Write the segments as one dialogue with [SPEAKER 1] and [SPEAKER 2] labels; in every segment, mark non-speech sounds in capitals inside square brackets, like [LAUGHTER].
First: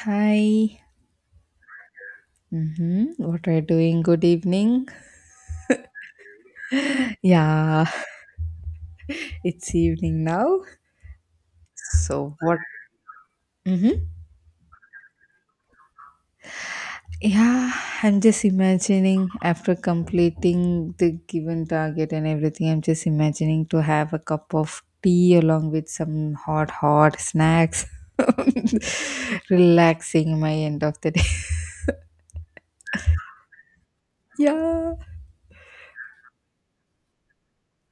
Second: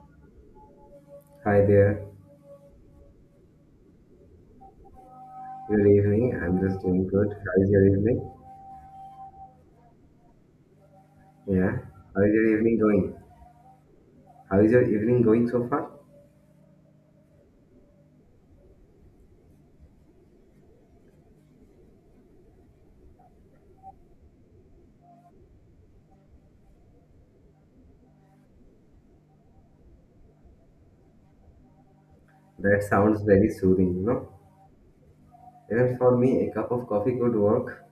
[SPEAKER 1] Hi.
[SPEAKER 2] Hi there.
[SPEAKER 1] Mm-hmm. What are you doing? Good evening.
[SPEAKER 2] Good evening. I'm just doing good. How is
[SPEAKER 1] Yeah,
[SPEAKER 2] your evening?
[SPEAKER 1] [LAUGHS] it's evening now.
[SPEAKER 2] Yeah. How is
[SPEAKER 1] So
[SPEAKER 2] your
[SPEAKER 1] what?
[SPEAKER 2] evening going?
[SPEAKER 1] Mm-hmm.
[SPEAKER 2] How is your evening going so far?
[SPEAKER 1] Yeah, I'm just imagining after completing the given target and everything. I'm just imagining to have a cup of tea along with some hot, hot snacks, [LAUGHS] relaxing my end of the day.
[SPEAKER 2] That sounds very soothing.
[SPEAKER 1] [LAUGHS] Yeah.
[SPEAKER 2] Even for me, a cup of coffee could work.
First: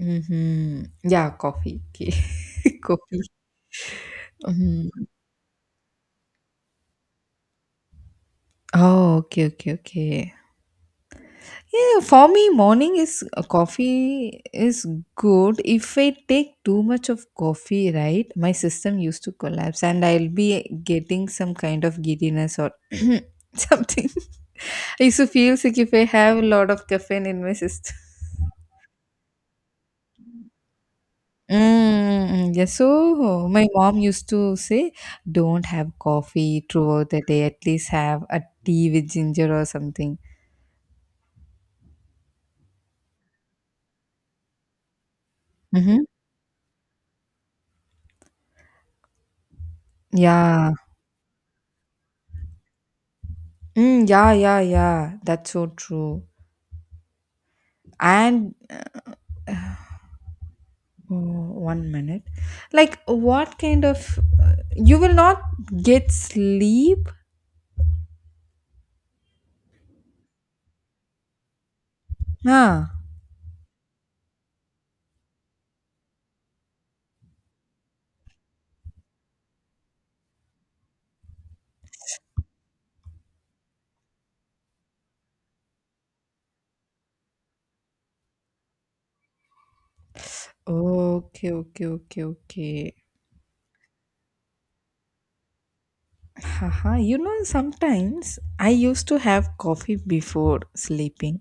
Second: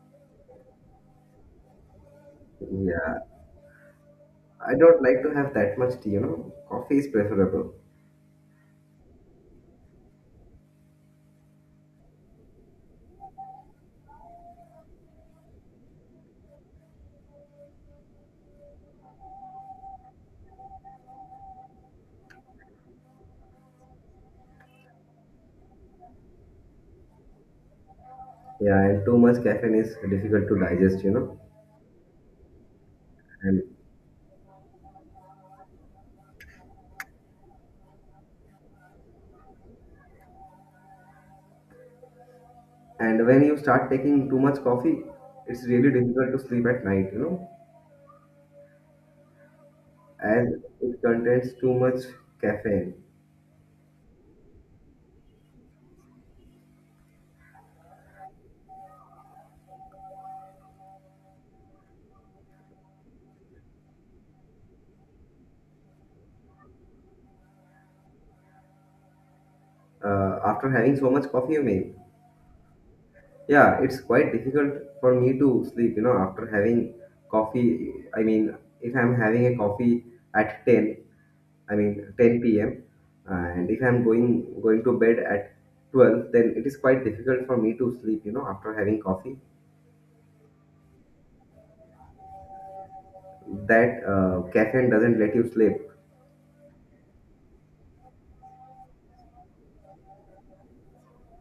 [SPEAKER 1] Mm-hmm. Yeah, coffee. Okay. [LAUGHS] Coffee.
[SPEAKER 2] Yeah. I don't
[SPEAKER 1] Mhm.
[SPEAKER 2] like to have that much tea. Coffee is preferable.
[SPEAKER 1] Oh, okay, okay, okay. Yeah, for me, morning is coffee is good. If I take too much of coffee, right, my system used to collapse, and I'll be getting some kind of giddiness or [CLEARS THROAT] something. [LAUGHS] I used to feel sick if I have a lot of caffeine in my system.
[SPEAKER 2] Yeah, and too much caffeine is difficult to digest.
[SPEAKER 1] Mm, yeah, so
[SPEAKER 2] And
[SPEAKER 1] my mom used to say, don't have coffee throughout the day, at least have a tea with ginger or something.
[SPEAKER 2] and when you start taking too much coffee, it's really
[SPEAKER 1] Mm-hmm.
[SPEAKER 2] difficult to sleep at night, as
[SPEAKER 1] Yeah.
[SPEAKER 2] it contains too much caffeine.
[SPEAKER 1] Mm, yeah, yeah, yeah. That's so true. And oh, one minute. Like, what kind of. You will not get sleep?
[SPEAKER 2] After having so much coffee, you may.
[SPEAKER 1] Ah.
[SPEAKER 2] Yeah, it's quite difficult for me to sleep, after having coffee. I mean, if I'm having a coffee at 10, I mean 10 p.m., and if I'm going to bed at 12, then it is quite difficult for me to sleep, after having coffee.
[SPEAKER 1] Okay, okay, okay, okay.
[SPEAKER 2] That caffeine doesn't let you sleep.
[SPEAKER 1] Haha. You know, sometimes I used to have coffee before sleeping.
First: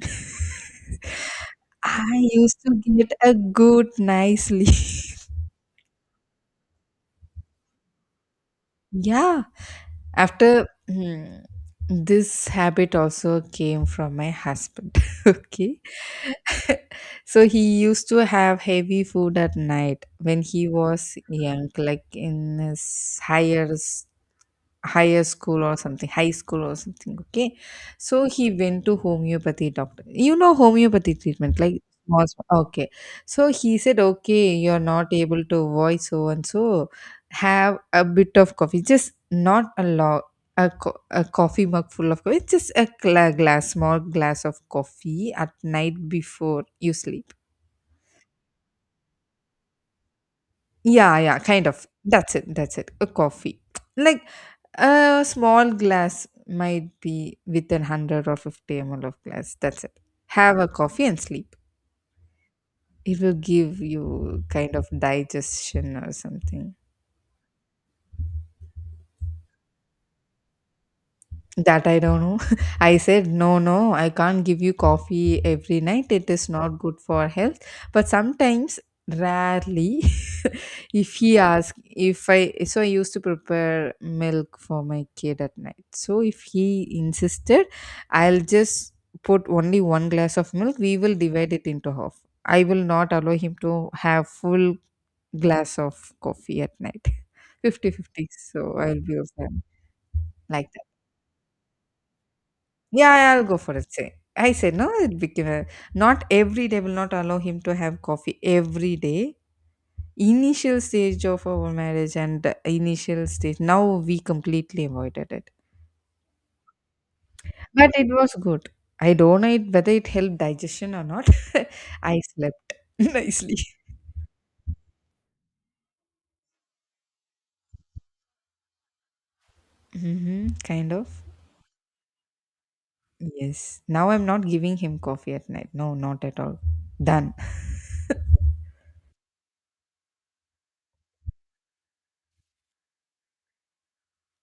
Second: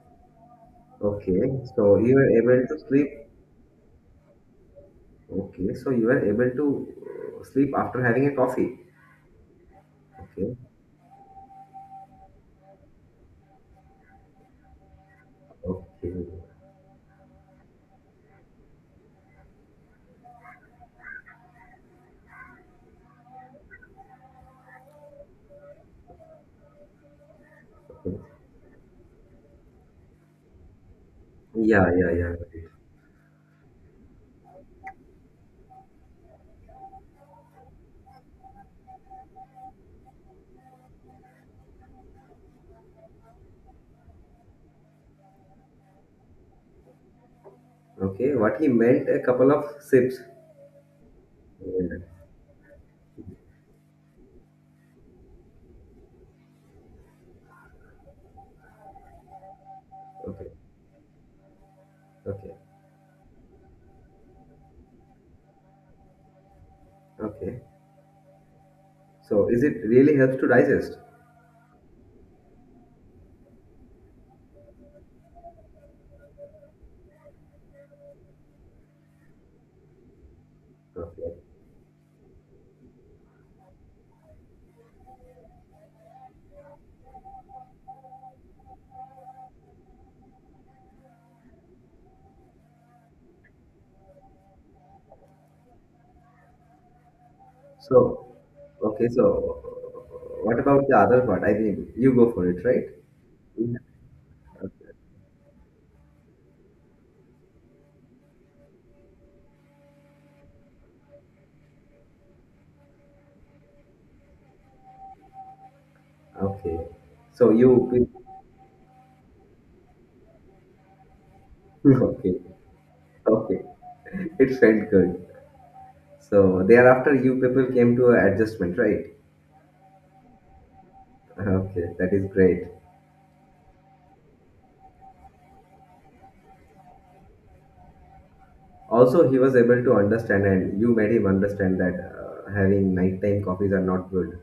[SPEAKER 2] Okay,
[SPEAKER 1] [LAUGHS]
[SPEAKER 2] so you
[SPEAKER 1] I
[SPEAKER 2] are
[SPEAKER 1] used
[SPEAKER 2] able
[SPEAKER 1] to
[SPEAKER 2] to sleep.
[SPEAKER 1] get a good nice sleep. [LAUGHS]
[SPEAKER 2] Okay, so you are able to sleep after having a coffee.
[SPEAKER 1] Yeah.
[SPEAKER 2] Okay,
[SPEAKER 1] After hmm, this habit also came from my husband. [LAUGHS] Okay.
[SPEAKER 2] okay.
[SPEAKER 1] [LAUGHS] So he used to have heavy food at night when he was young, like in his higher school or something, high school or something. Okay. So he went to homeopathy doctor, you know, homeopathy treatment, like
[SPEAKER 2] Yeah, yeah, yeah. Right.
[SPEAKER 1] Okay. So he said, okay, you're not able to voice, so and so, have a bit of coffee, just not a lot. A a coffee mug full of coffee, just a glass, small glass of coffee at night before you sleep.
[SPEAKER 2] Okay, what he meant a couple of sips.
[SPEAKER 1] Yeah, yeah, kind of.
[SPEAKER 2] Yeah,
[SPEAKER 1] That's it. That's it. A coffee. [TSK] Like a small glass might be within 100 or 50 ml of glass. That's it.
[SPEAKER 2] okay,
[SPEAKER 1] Have a coffee and sleep.
[SPEAKER 2] okay,
[SPEAKER 1] It will give you kind of digestion or something.
[SPEAKER 2] okay. So is it really helps to digest?
[SPEAKER 1] That I don't know. [LAUGHS] I said, no, no, I can't give you coffee every night. It is not good for health. But sometimes, rarely, [LAUGHS] if
[SPEAKER 2] Okay.
[SPEAKER 1] he asks, if I, so I used to prepare milk for my kid at night. So if he insisted, I'll just put only one glass of milk. We will divide it into half. I will not allow him to have full glass of coffee at night. [LAUGHS]
[SPEAKER 2] So,
[SPEAKER 1] Fifty-fifty. So I'll
[SPEAKER 2] okay,
[SPEAKER 1] be okay.
[SPEAKER 2] so what
[SPEAKER 1] Like
[SPEAKER 2] about the other part? I mean, you go for it, right?
[SPEAKER 1] yeah, yeah, I'll go for
[SPEAKER 2] Yeah.
[SPEAKER 1] it. Say, I said no. It became a, not every day. Will not allow him to have coffee every day. Initial stage of our marriage and the initial stage. Now we completely avoided it,
[SPEAKER 2] Okay. So you
[SPEAKER 1] but it was good. I don't know it, whether it helped digestion or not. [LAUGHS]
[SPEAKER 2] people,
[SPEAKER 1] I
[SPEAKER 2] [LAUGHS] okay,
[SPEAKER 1] slept [LAUGHS] nicely.
[SPEAKER 2] okay. It felt good. So thereafter, you people came to an adjustment, right?
[SPEAKER 1] Hmm, kind of.
[SPEAKER 2] Okay, that is great.
[SPEAKER 1] Yes. Now I'm not giving him coffee at night. No, not at all. Done.
[SPEAKER 2] Also, he was able to understand, and you made him understand that having nighttime coffees are not good.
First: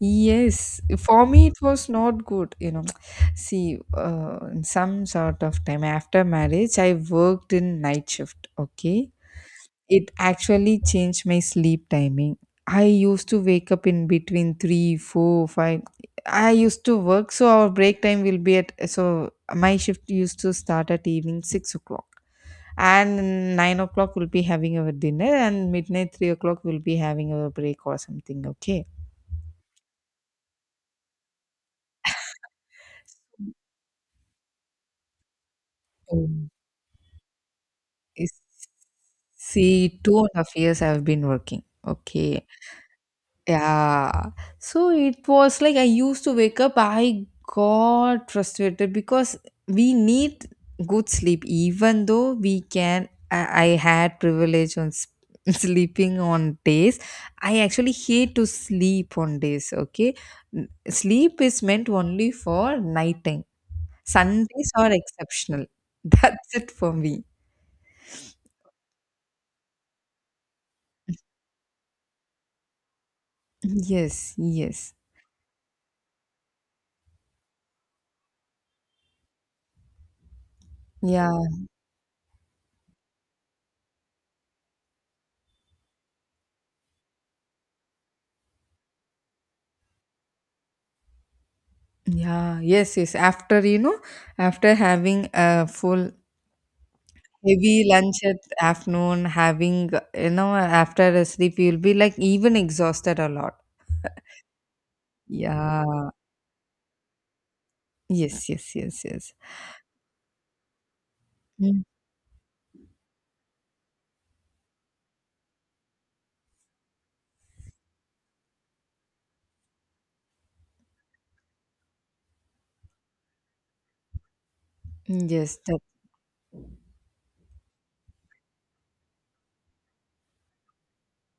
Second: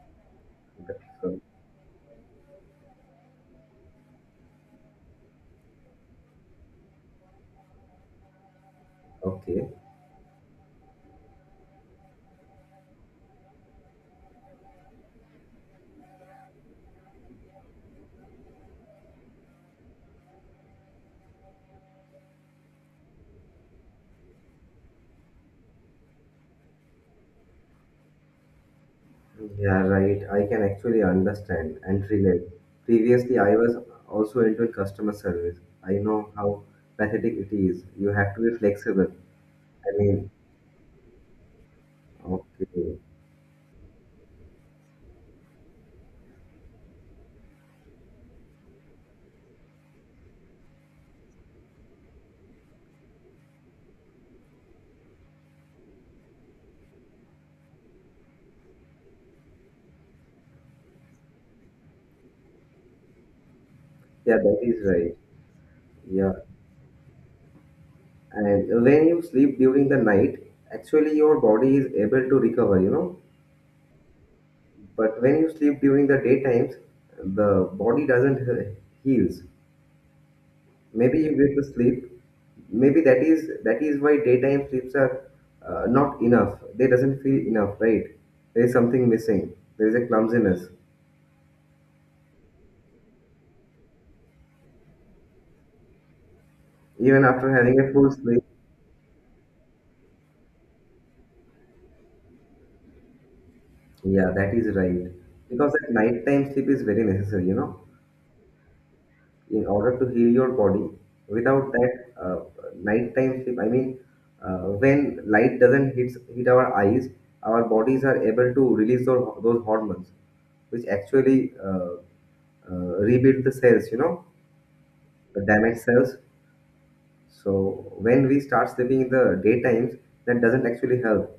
[SPEAKER 1] Yes, for
[SPEAKER 2] So,
[SPEAKER 1] me it was not good. You know, [TSK] see, in some sort of time after marriage, I worked in night shift. Okay,
[SPEAKER 2] okay.
[SPEAKER 1] it actually changed my sleep timing. I used to wake up in between three, four, five. I used to work, so our break time will be at, so my shift used to start at evening 6 o'clock, and 9 o'clock we'll be having our dinner, and midnight 3 o'clock we'll be having our break or something. Okay.
[SPEAKER 2] Yeah, right. I can actually understand and relate. Previously, I was also into customer service. I know how pathetic it is. You
[SPEAKER 1] Is
[SPEAKER 2] have to be flexible. I
[SPEAKER 1] See,
[SPEAKER 2] mean,
[SPEAKER 1] 2.5 years I've been working. Okay.
[SPEAKER 2] okay.
[SPEAKER 1] Yeah. So it was like I used to wake up, I got frustrated because we need good sleep, even though we can. I had privilege on [LAUGHS] sleeping on days. I actually hate to sleep on days. Okay. Sleep is meant only for nighttime.
[SPEAKER 2] Yeah, that
[SPEAKER 1] Sundays
[SPEAKER 2] is
[SPEAKER 1] are
[SPEAKER 2] right.
[SPEAKER 1] exceptional. [LAUGHS]
[SPEAKER 2] Yeah.
[SPEAKER 1] That's it for me.
[SPEAKER 2] And when you sleep during the night, actually your body is able to recover.
[SPEAKER 1] Yes, yes.
[SPEAKER 2] But when you sleep during the daytimes, the body doesn't heals. Maybe you
[SPEAKER 1] Yeah,
[SPEAKER 2] get to sleep, maybe that is why daytime sleeps are not enough, they doesn't feel enough, right? There is something missing, there is a clumsiness
[SPEAKER 1] yeah, yes, yes. After, you know, after having a full
[SPEAKER 2] even after having
[SPEAKER 1] heavy
[SPEAKER 2] a full
[SPEAKER 1] lunch at
[SPEAKER 2] sleep.
[SPEAKER 1] afternoon, having, you know, after a sleep, you'll be like even exhausted a lot.
[SPEAKER 2] Yeah, that is right, because that
[SPEAKER 1] Yeah.
[SPEAKER 2] nighttime sleep is very necessary
[SPEAKER 1] Yes, yes, yes, yes.
[SPEAKER 2] in order to heal your body. Without
[SPEAKER 1] Mm.
[SPEAKER 2] that nighttime sleep, I mean, when light doesn't hit our eyes, our bodies are able to release those hormones, which actually rebuild the cells, the
[SPEAKER 1] Yes,
[SPEAKER 2] damaged cells. So when we start sleeping in the daytimes, that doesn't actually help.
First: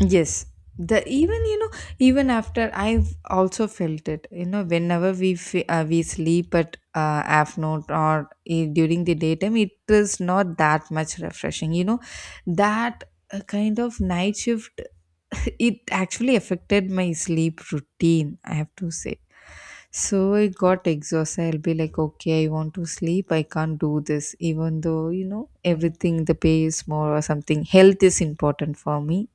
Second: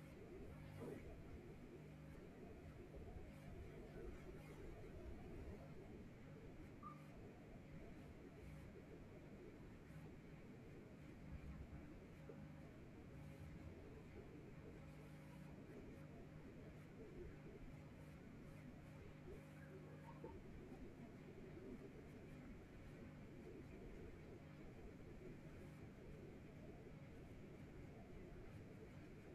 [SPEAKER 1] yes, the even you know even after I've also felt it. You know, whenever we sleep at afternoon or during the daytime, it is not that much refreshing. You know, that kind of night shift, [LAUGHS] it actually affected my sleep routine. I have to say. So I got exhausted. I'll be like, okay, I want to sleep. I can't do this, even though you know everything, the pay is more or something. Health is important for me.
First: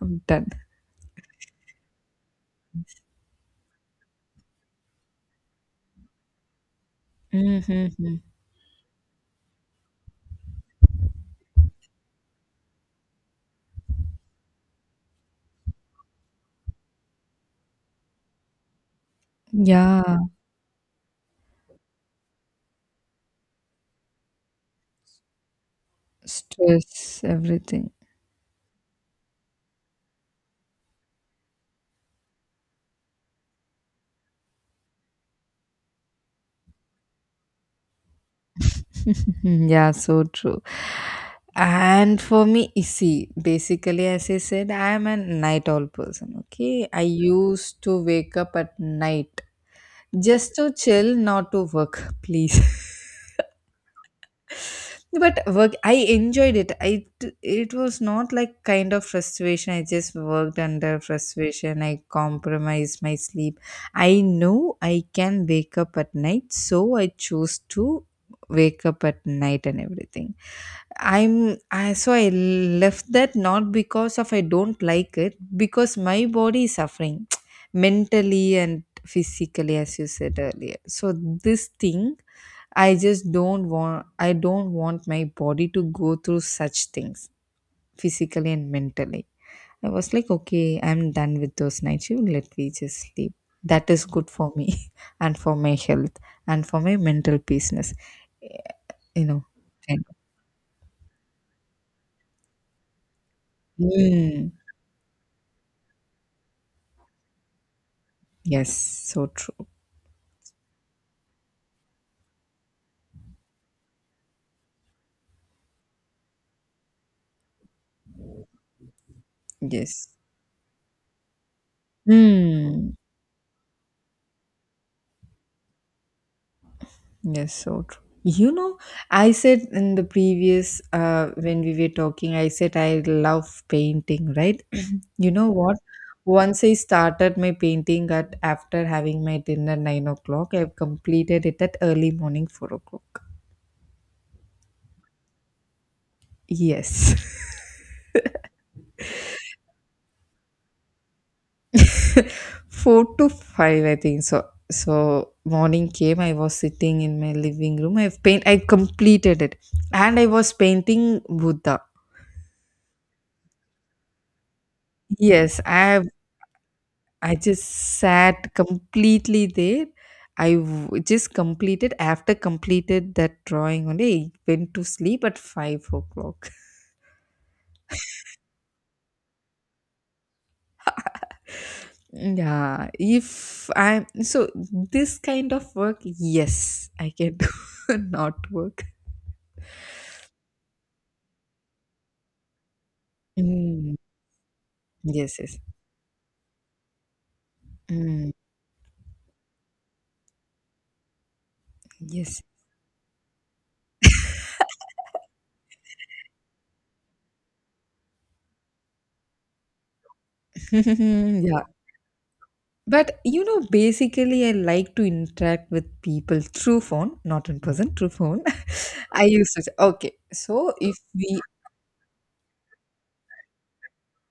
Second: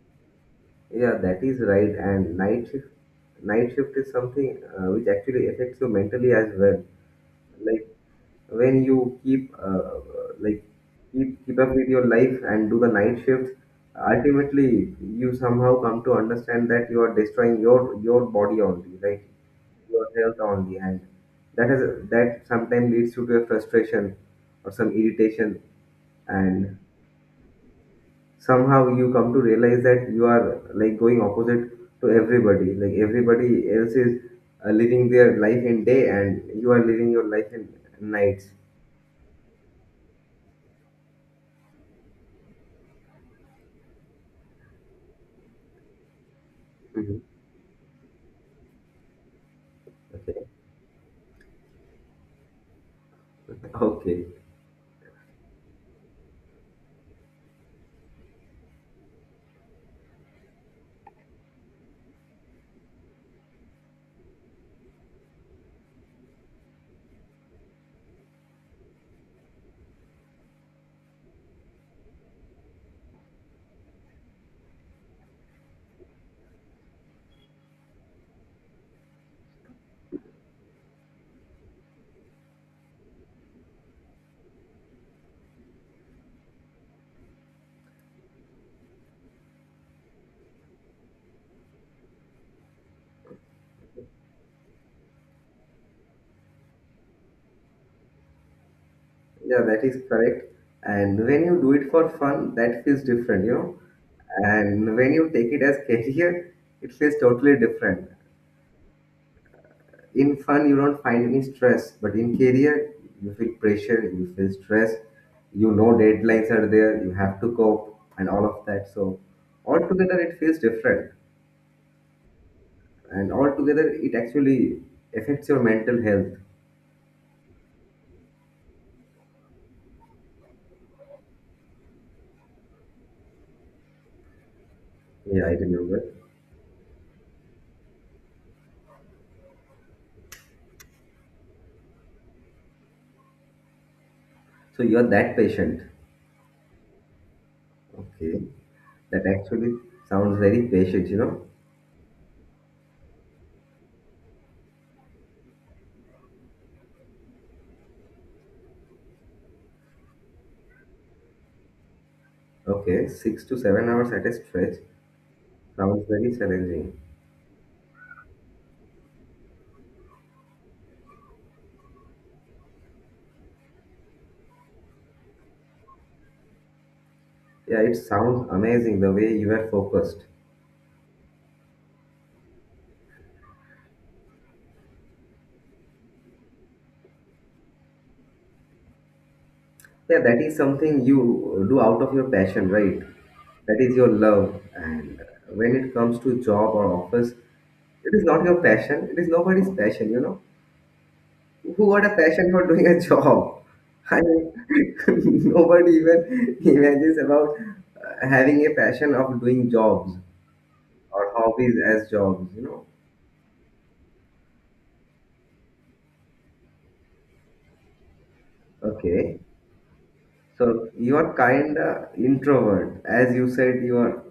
[SPEAKER 1] I'm done.
[SPEAKER 2] Yeah, that is right. And night shift is something which actually affects you mentally as well. Like,
[SPEAKER 1] Mhm.
[SPEAKER 2] when you keep like, keep up with your life and do the night shifts, ultimately you somehow come to understand that you are destroying your body only, right? Your
[SPEAKER 1] Yeah,
[SPEAKER 2] health only. And that has that sometimes leads you to a frustration or some irritation. And
[SPEAKER 1] stress, everything.
[SPEAKER 2] somehow you come to realize that you are like going opposite to everybody, like everybody else is living their life in day and you are living your life in nights.
[SPEAKER 1] [LAUGHS] Yeah, so true. And for me, you see, basically, as I said, I am a night owl person. Okay, I
[SPEAKER 2] Mhm.
[SPEAKER 1] used to wake up at night
[SPEAKER 2] Okay.
[SPEAKER 1] just to chill, not to work, [LAUGHS] please.
[SPEAKER 2] Okay,
[SPEAKER 1] But work, I enjoyed it. It was not like kind of frustration. I just worked under frustration. I compromised my sleep. I know I can wake up at night, so I chose to wake up at night and everything. So I left that not because of I don't like it, because my body is suffering [TSK] mentally and physically, as you said earlier. So this thing, I don't want my body to go through such things physically and mentally. I was like, okay, I'm done with those night shift. Let me just sleep. That is good for me [LAUGHS] and for my health and for my mental peaceness. You know.
[SPEAKER 2] yeah, that is
[SPEAKER 1] And,
[SPEAKER 2] correct. And when you do it for fun, that feels different.
[SPEAKER 1] mm,
[SPEAKER 2] And when you take it as [LAUGHS] career, it feels totally different.
[SPEAKER 1] yes, so true.
[SPEAKER 2] In fun, you don't find any stress, but in career, you feel pressure, you feel stress, you know deadlines are there, you have to cope, and all of that. So,
[SPEAKER 1] Yes.
[SPEAKER 2] altogether, it feels different,
[SPEAKER 1] Mm,
[SPEAKER 2] and altogether, it actually affects your mental health.
[SPEAKER 1] yes, so true. You know, I said in the previous when we were talking, I said I love painting, right? You
[SPEAKER 2] Yeah,
[SPEAKER 1] know
[SPEAKER 2] I
[SPEAKER 1] what?
[SPEAKER 2] remember.
[SPEAKER 1] Once I started my painting at after having my dinner 9 o'clock, I've completed it at early morning 4 o'clock.
[SPEAKER 2] So, you're that patient.
[SPEAKER 1] Yes.
[SPEAKER 2] Okay. That actually sounds very patient.
[SPEAKER 1] [LAUGHS] Four to five, I think so. So morning came, I was sitting in my living room, I completed it, and I was painting Buddha.
[SPEAKER 2] Okay, 6 to 7 hours at a stretch
[SPEAKER 1] Yes, I have.
[SPEAKER 2] sounds very challenging.
[SPEAKER 1] I just sat completely there. Just completed after completed that drawing only. I went to sleep at 5 o'clock. [LAUGHS]
[SPEAKER 2] Yeah, it sounds amazing the way you are focused.
[SPEAKER 1] Yeah, if I'm so this kind of work, yes, I can do. [LAUGHS] Not work.
[SPEAKER 2] Yeah, that is something you do out of your passion, right? That
[SPEAKER 1] Mm,
[SPEAKER 2] is your love. And
[SPEAKER 1] yes, yes,
[SPEAKER 2] when it comes to job or office, it is
[SPEAKER 1] mm,
[SPEAKER 2] not your passion. It is nobody's passion. Who got a
[SPEAKER 1] yes,
[SPEAKER 2] passion for doing a job? I mean, [LAUGHS] nobody even imagines about having a passion of doing jobs, or
[SPEAKER 1] [LAUGHS] yeah.
[SPEAKER 2] hobbies as jobs.
[SPEAKER 1] But you know, basically, I like to interact with people through phone, not in person, through phone. [LAUGHS] I
[SPEAKER 2] Okay.
[SPEAKER 1] used to say, okay, so
[SPEAKER 2] So
[SPEAKER 1] if
[SPEAKER 2] you are
[SPEAKER 1] we.
[SPEAKER 2] kind of introvert. As you said, you are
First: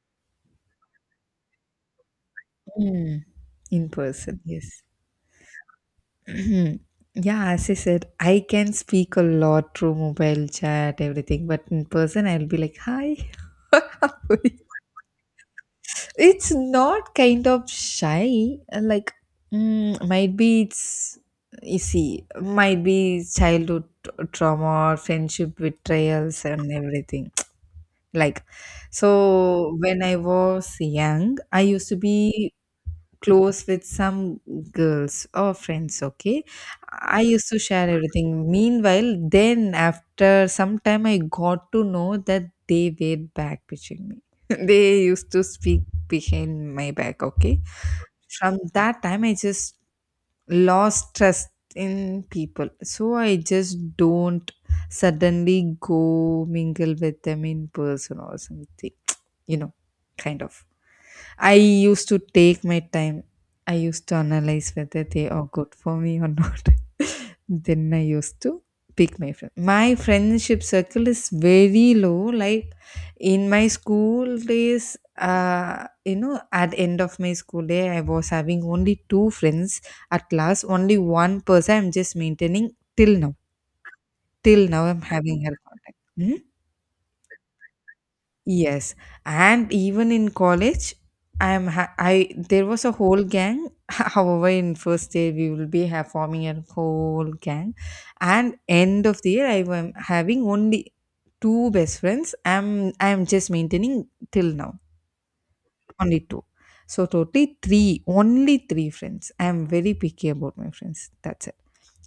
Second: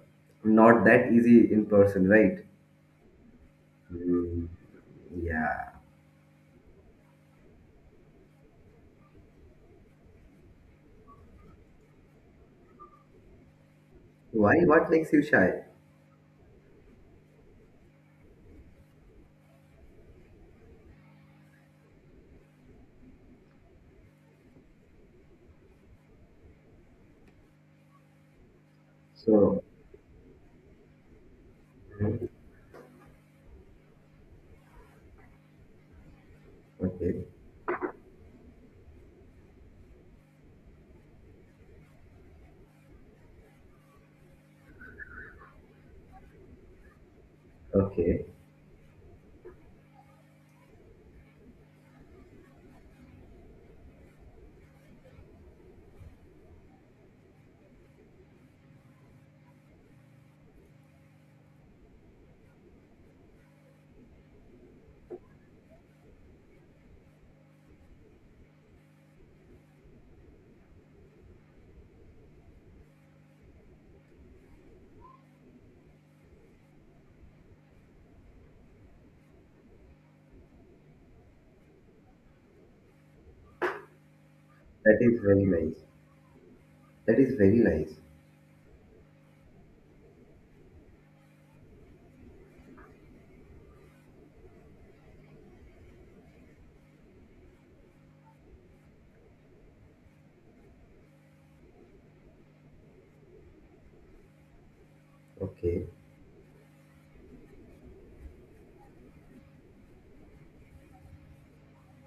[SPEAKER 2] not that easy in person, right?
[SPEAKER 1] Mm, in person,
[SPEAKER 2] Mm,
[SPEAKER 1] yes.
[SPEAKER 2] yeah.
[SPEAKER 1] [CLEARS THROAT] Yeah, as I said, I can speak a lot through mobile chat, everything, but in person, I'll be like, hi. [LAUGHS]
[SPEAKER 2] Why? What makes you shy?
[SPEAKER 1] It's not kind of shy, like, mm, might be you see, might be childhood trauma or friendship betrayals and everything. [TSK] Like,
[SPEAKER 2] So,
[SPEAKER 1] so when I was young, I used to
[SPEAKER 2] mhm,
[SPEAKER 1] be close with some girls or friends. Okay. I
[SPEAKER 2] okay.
[SPEAKER 1] used to share everything. Meanwhile, then, after some time, I got to know that they were back pitching me. [LAUGHS] They used to speak behind my back. Okay.
[SPEAKER 2] Okay.
[SPEAKER 1] From that time, I just lost trust in people, so I just don't suddenly go mingle with them in person or something. [TSK] You know, kind of. I used to take my time. I used to analyze whether they are good for me or not. [LAUGHS] Then I used to pick my friend. My friendship circle is very low. Like in my school days, you know, at end of my school day, I was having only two friends at class. Only one person I'm just maintaining till now. Till now,
[SPEAKER 2] That
[SPEAKER 1] I'm
[SPEAKER 2] is
[SPEAKER 1] having
[SPEAKER 2] very
[SPEAKER 1] her
[SPEAKER 2] nice.
[SPEAKER 1] contact. Mhm.
[SPEAKER 2] That is very nice.
[SPEAKER 1] Yes, and even in college, I am ha- I there was a whole gang. [LAUGHS] However, in first year we will be forming a whole gang, and end of the year I am having only two best friends. I'm just maintaining till now,
[SPEAKER 2] Okay.
[SPEAKER 1] only two, so totally three, only three friends. I'm very picky about my friends. That's it.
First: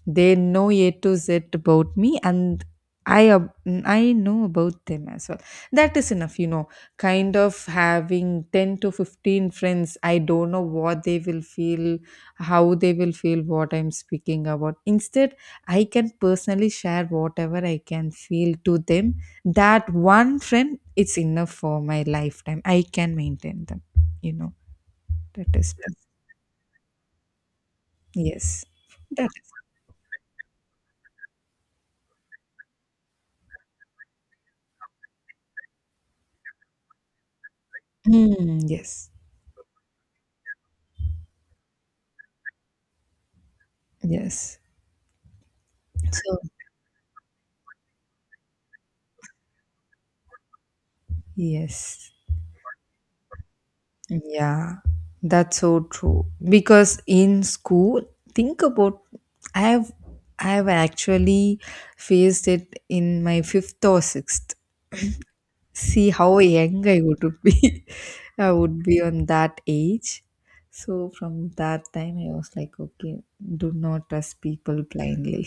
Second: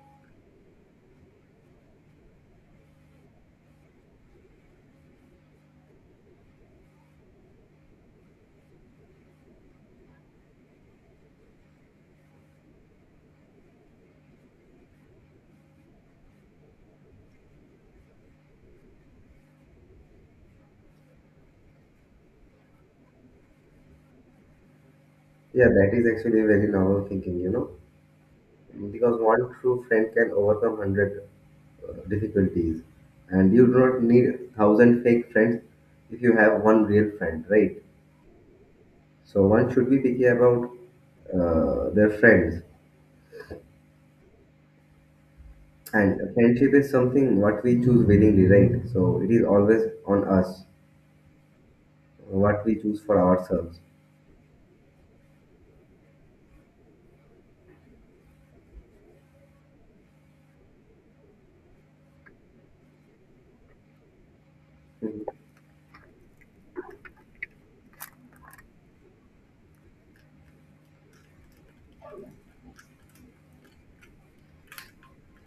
[SPEAKER 1] They know A to Z about me, and I ab- I know about them as well. That is enough, you know. Kind of having 10 to 15 friends, I don't know what they will feel, how they will feel what I'm speaking about. Instead, I can personally share whatever I can feel to them. That one friend, it's enough for my lifetime. I can maintain them, you know. That
[SPEAKER 2] Yeah,
[SPEAKER 1] is,
[SPEAKER 2] that is actually a very normal thinking,
[SPEAKER 1] yes,
[SPEAKER 2] because
[SPEAKER 1] that is,
[SPEAKER 2] one true friend can overcome 100 difficulties, and you do not need 1,000 fake friends if you have one real friend, right?
[SPEAKER 1] mm, yes,
[SPEAKER 2] So one should be picky about their friends.
[SPEAKER 1] yes.
[SPEAKER 2] And
[SPEAKER 1] So,
[SPEAKER 2] friendship is something what we choose willingly, right? So it is always on us
[SPEAKER 1] yes.
[SPEAKER 2] what we choose for ourselves.
[SPEAKER 1] Yeah. That's so true. Because in school, think about, I have I have actually faced it in my fifth or sixth.
[SPEAKER 2] Mhm.
[SPEAKER 1] See how young I would be. [LAUGHS] I would be on that age. So from that time I was like, okay, do not trust people blindly.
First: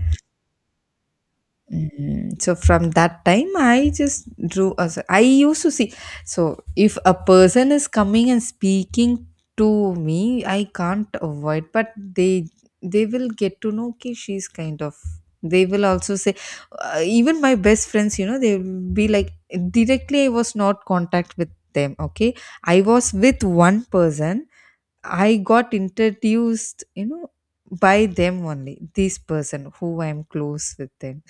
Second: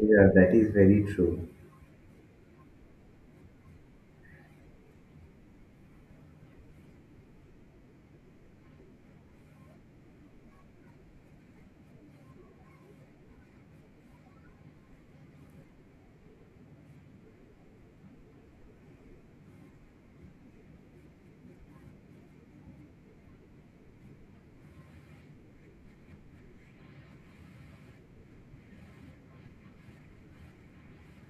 [SPEAKER 2] Yeah, that is very true.
[SPEAKER 1] Mm, so from that time I just drew as I used to see. So if a person is coming and speaking to me, I can't avoid, but they will get to know, okay, she's kind of, they will also say, even my best friends, you know, they will be like, directly I was not contact with them. Okay, I was with one person. I got introduced, you know, by them only, this person who I am close with them.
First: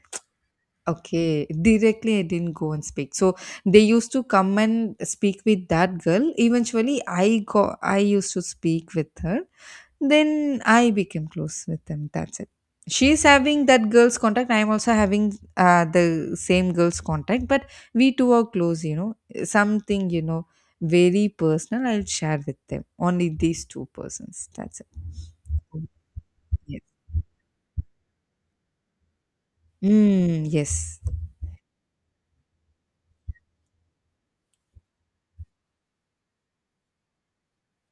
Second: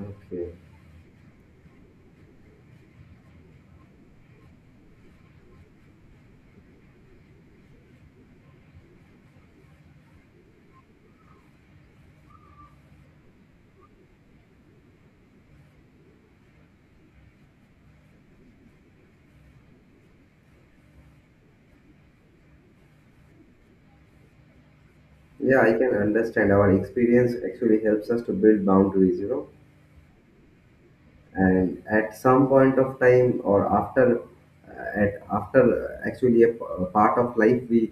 [SPEAKER 2] Okay.
[SPEAKER 1] Okay, directly I didn't go and speak. So they used to come and speak with that girl. Eventually, I go. I used to speak with her. Then I became close with them. That's it. She's having that girl's contact. I'm also having the same girl's contact. But we two are close. You know, something very personal. I'll share with them. Only these two persons. That's it.
[SPEAKER 2] Yeah, I can understand. Our
[SPEAKER 1] Yes.
[SPEAKER 2] experience actually helps us to build boundaries.
[SPEAKER 1] Mm, yes.
[SPEAKER 2] And at some point of time, or after, at after actually a part of life, we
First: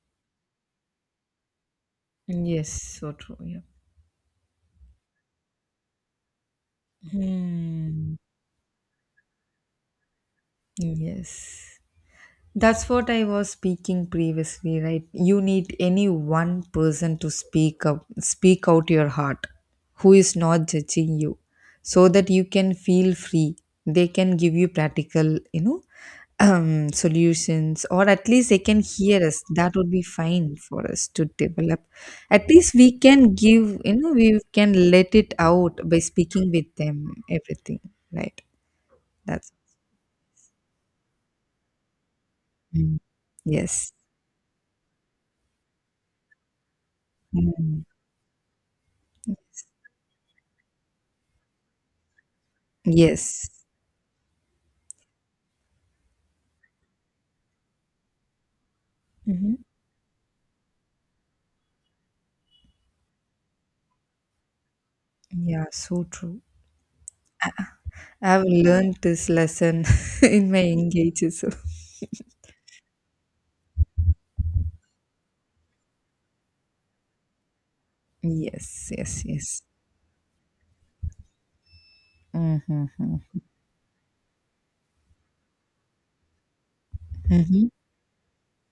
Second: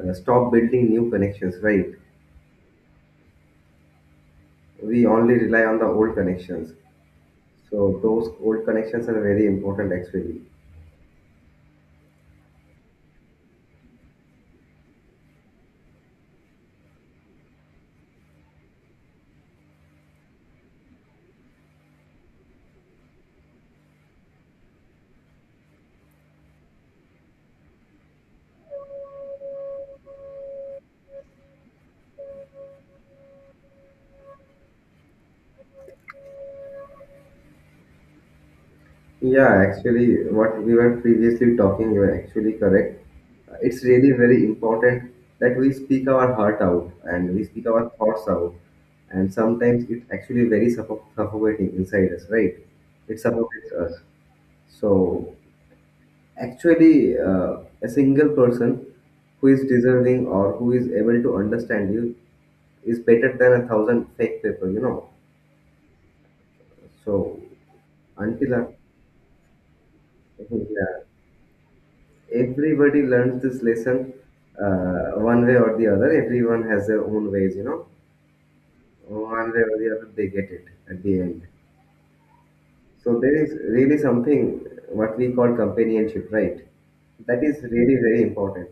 [SPEAKER 2] stop building new connections, right?
[SPEAKER 1] Yes, so true. Yeah.
[SPEAKER 2] We only rely on the old connections. So
[SPEAKER 1] Hmm.
[SPEAKER 2] those old connections are very important actually.
[SPEAKER 1] Yes. That's what I was speaking previously, right? You need any one person to speak up, speak out your heart, who is not judging you, so that you can feel free. They can give you practical, you know, [CLEARS THROAT] solutions, or at least they can hear us. That would be fine for us to develop. At least we can give, you know, we can let it out by speaking with them, everything, right? That's
[SPEAKER 2] Yeah, actually, what we were previously talking, you are actually
[SPEAKER 1] mm,
[SPEAKER 2] correct. It's
[SPEAKER 1] yes.
[SPEAKER 2] really very important that we speak our heart out and we speak
[SPEAKER 1] Mm.
[SPEAKER 2] our thoughts out. And sometimes it's actually very suffocating inside us, right? It
[SPEAKER 1] Yes.
[SPEAKER 2] suffocates us. So actually, a single person who
[SPEAKER 1] Hmm.
[SPEAKER 2] is deserving or who is able to understand you is better than a thousand fake people.
[SPEAKER 1] Yeah, so true.
[SPEAKER 2] So
[SPEAKER 1] I've
[SPEAKER 2] until.
[SPEAKER 1] learned this lesson [LAUGHS] in my
[SPEAKER 2] Yeah,
[SPEAKER 1] engages. So.
[SPEAKER 2] everybody learns this lesson one way or the other. Everyone has their own ways, you know.
[SPEAKER 1] Yes, yes,
[SPEAKER 2] One way
[SPEAKER 1] yes.
[SPEAKER 2] or the other, they get it at the end.
[SPEAKER 1] Mm-hmm.
[SPEAKER 2] So there is really something what we call companionship, right? That is
[SPEAKER 1] Mm-hmm.
[SPEAKER 2] really very important.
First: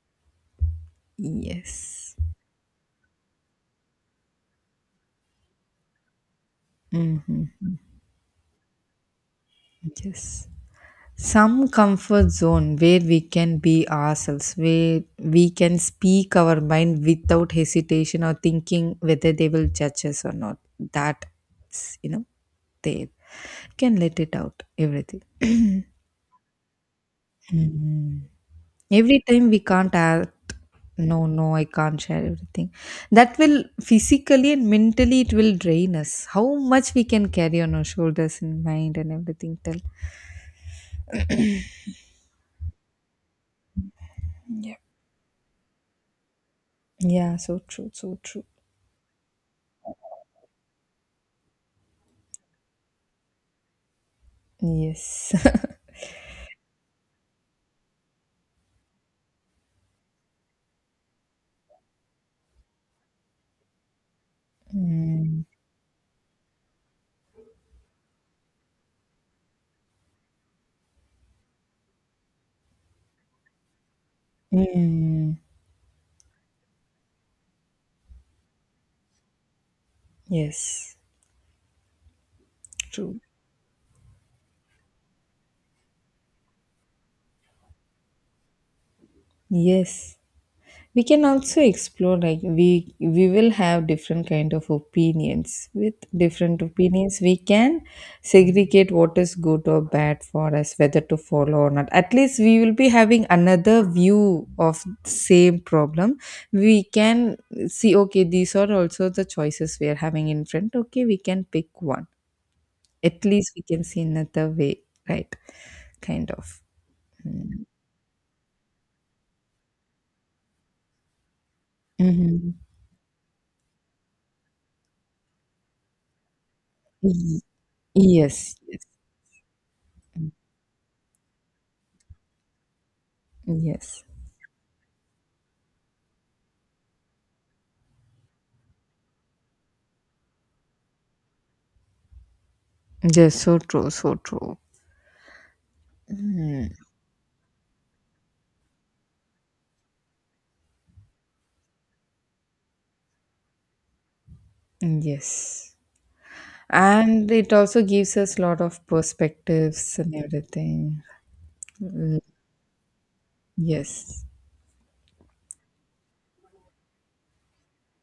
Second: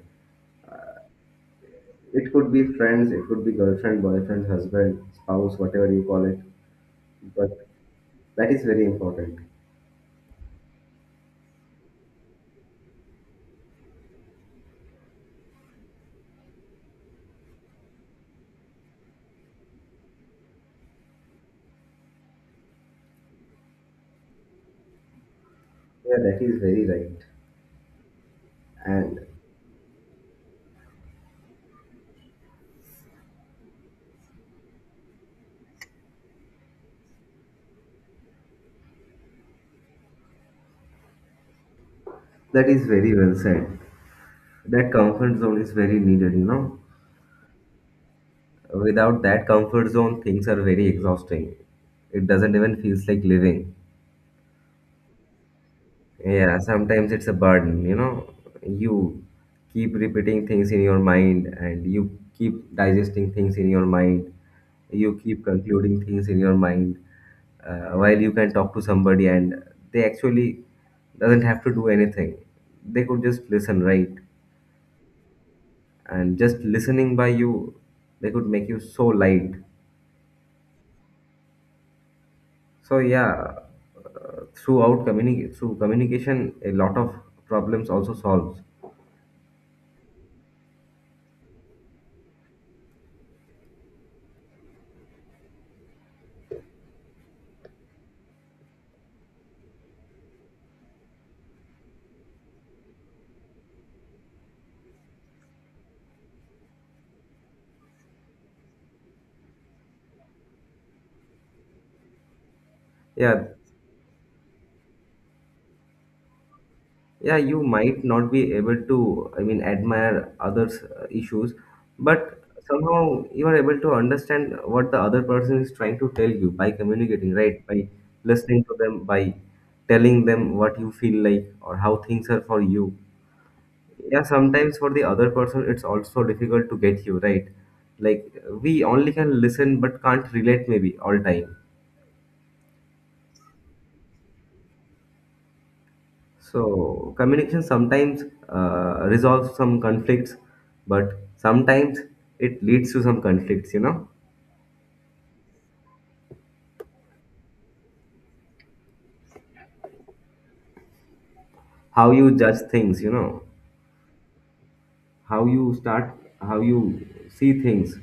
[SPEAKER 1] Yes.
[SPEAKER 2] It could be friends, it could be girlfriend, boyfriend, husband, spouse, whatever you call it.
[SPEAKER 1] Mm-hmm.
[SPEAKER 2] But that is very important.
[SPEAKER 1] Yes. Some comfort zone where we can be ourselves, where we can speak our mind without hesitation or thinking whether they will judge us or not. That, you know, they can let it out, everything.
[SPEAKER 2] Yeah, that is very right.
[SPEAKER 1] [CLEARS THROAT]
[SPEAKER 2] And
[SPEAKER 1] Every time we can't act, no, I can't share everything. That will physically and mentally it will drain us. How much we can carry on our shoulders and mind and everything till.
[SPEAKER 2] that is very well said. That comfort zone is very needed.
[SPEAKER 1] Yeah, so true, so true.
[SPEAKER 2] Without that comfort zone, things are very exhausting. It doesn't even feels like living.
[SPEAKER 1] Yes. [LAUGHS]
[SPEAKER 2] Yeah, sometimes it's a burden, you know. You keep repeating things in your mind and you keep digesting things in your mind. You keep
[SPEAKER 1] Mm.
[SPEAKER 2] concluding things in your mind while you can talk to somebody and they actually doesn't have to do anything. They could just listen, right?
[SPEAKER 1] Mm.
[SPEAKER 2] And just listening by you, they could make you so light.
[SPEAKER 1] Yes.
[SPEAKER 2] So
[SPEAKER 1] True.
[SPEAKER 2] yeah, through communication, a lot of problems also solves.
[SPEAKER 1] Yes. We can also explore, like, we will have different kind of opinions. With different opinions we can segregate what is good or bad for us, whether to follow or not. At least we will be having another view of same problem. We can see, okay, these are also the choices we are having in front. Okay, we can pick one. At
[SPEAKER 2] Yeah,
[SPEAKER 1] least we can see another way, right, kind of.
[SPEAKER 2] yeah, you might not be able to, I mean, admire others' issues, but
[SPEAKER 1] Hmm.
[SPEAKER 2] somehow you are able to understand what the other person is trying to tell you by communicating, right? By
[SPEAKER 1] Yes,
[SPEAKER 2] listening to
[SPEAKER 1] yes,
[SPEAKER 2] them, by telling them what you feel like or how things are for you.
[SPEAKER 1] yes.
[SPEAKER 2] Yeah, sometimes for the other person it's also difficult to get you, right? Like, we only can listen but can't relate maybe all time.
[SPEAKER 1] Yes, so true, so true.
[SPEAKER 2] So communication sometimes resolves some conflicts, but sometimes it leads to some conflicts.
[SPEAKER 1] Yes. And it also gives us lot of perspectives and everything.
[SPEAKER 2] How you judge things,
[SPEAKER 1] Yes.
[SPEAKER 2] how you start, how you see things.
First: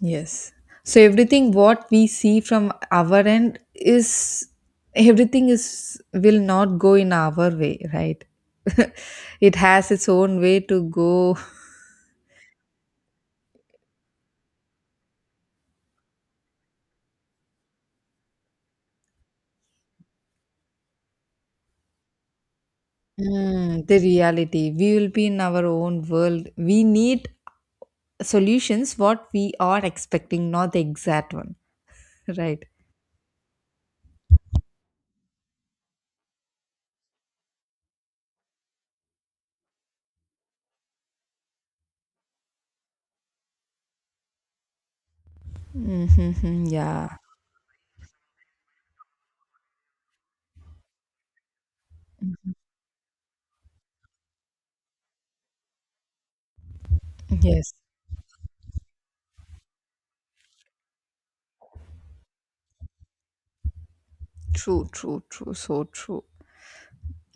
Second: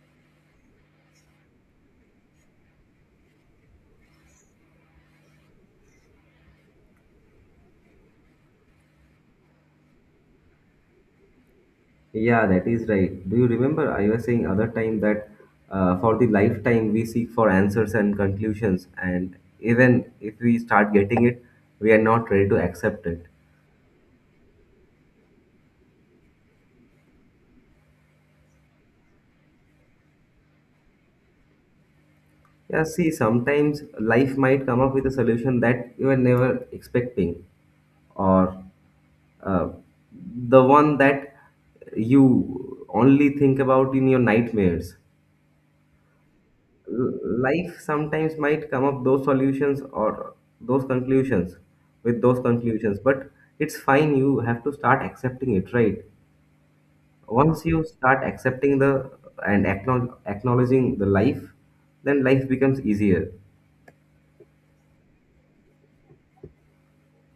[SPEAKER 1] Yes. So everything what we see from our end is, everything is will not go in our way, right? [LAUGHS] It has its own way to go.
[SPEAKER 2] Yeah, that is right. Do you remember I was saying other time that, for the lifetime we seek for answers and conclusions, and even if we start getting it, we are not ready to accept it.
[SPEAKER 1] Mm, [LAUGHS] the reality. We will be in our own world. We need solutions what we are expecting, not the exact one, [LAUGHS] right?
[SPEAKER 2] Yeah, see, sometimes life might come up with a solution that you were never expecting, or uh, the one that you only think about in your nightmares.
[SPEAKER 1] Mm-hmm, yeah.
[SPEAKER 2] L- life sometimes might come up those solutions or those conclusions, with those conclusions. But it's fine, you have to start accepting it, right? Once
[SPEAKER 1] Yes.
[SPEAKER 2] you start accepting the and acknowledging the life, then life becomes easier.
[SPEAKER 1] True, true, true. So true.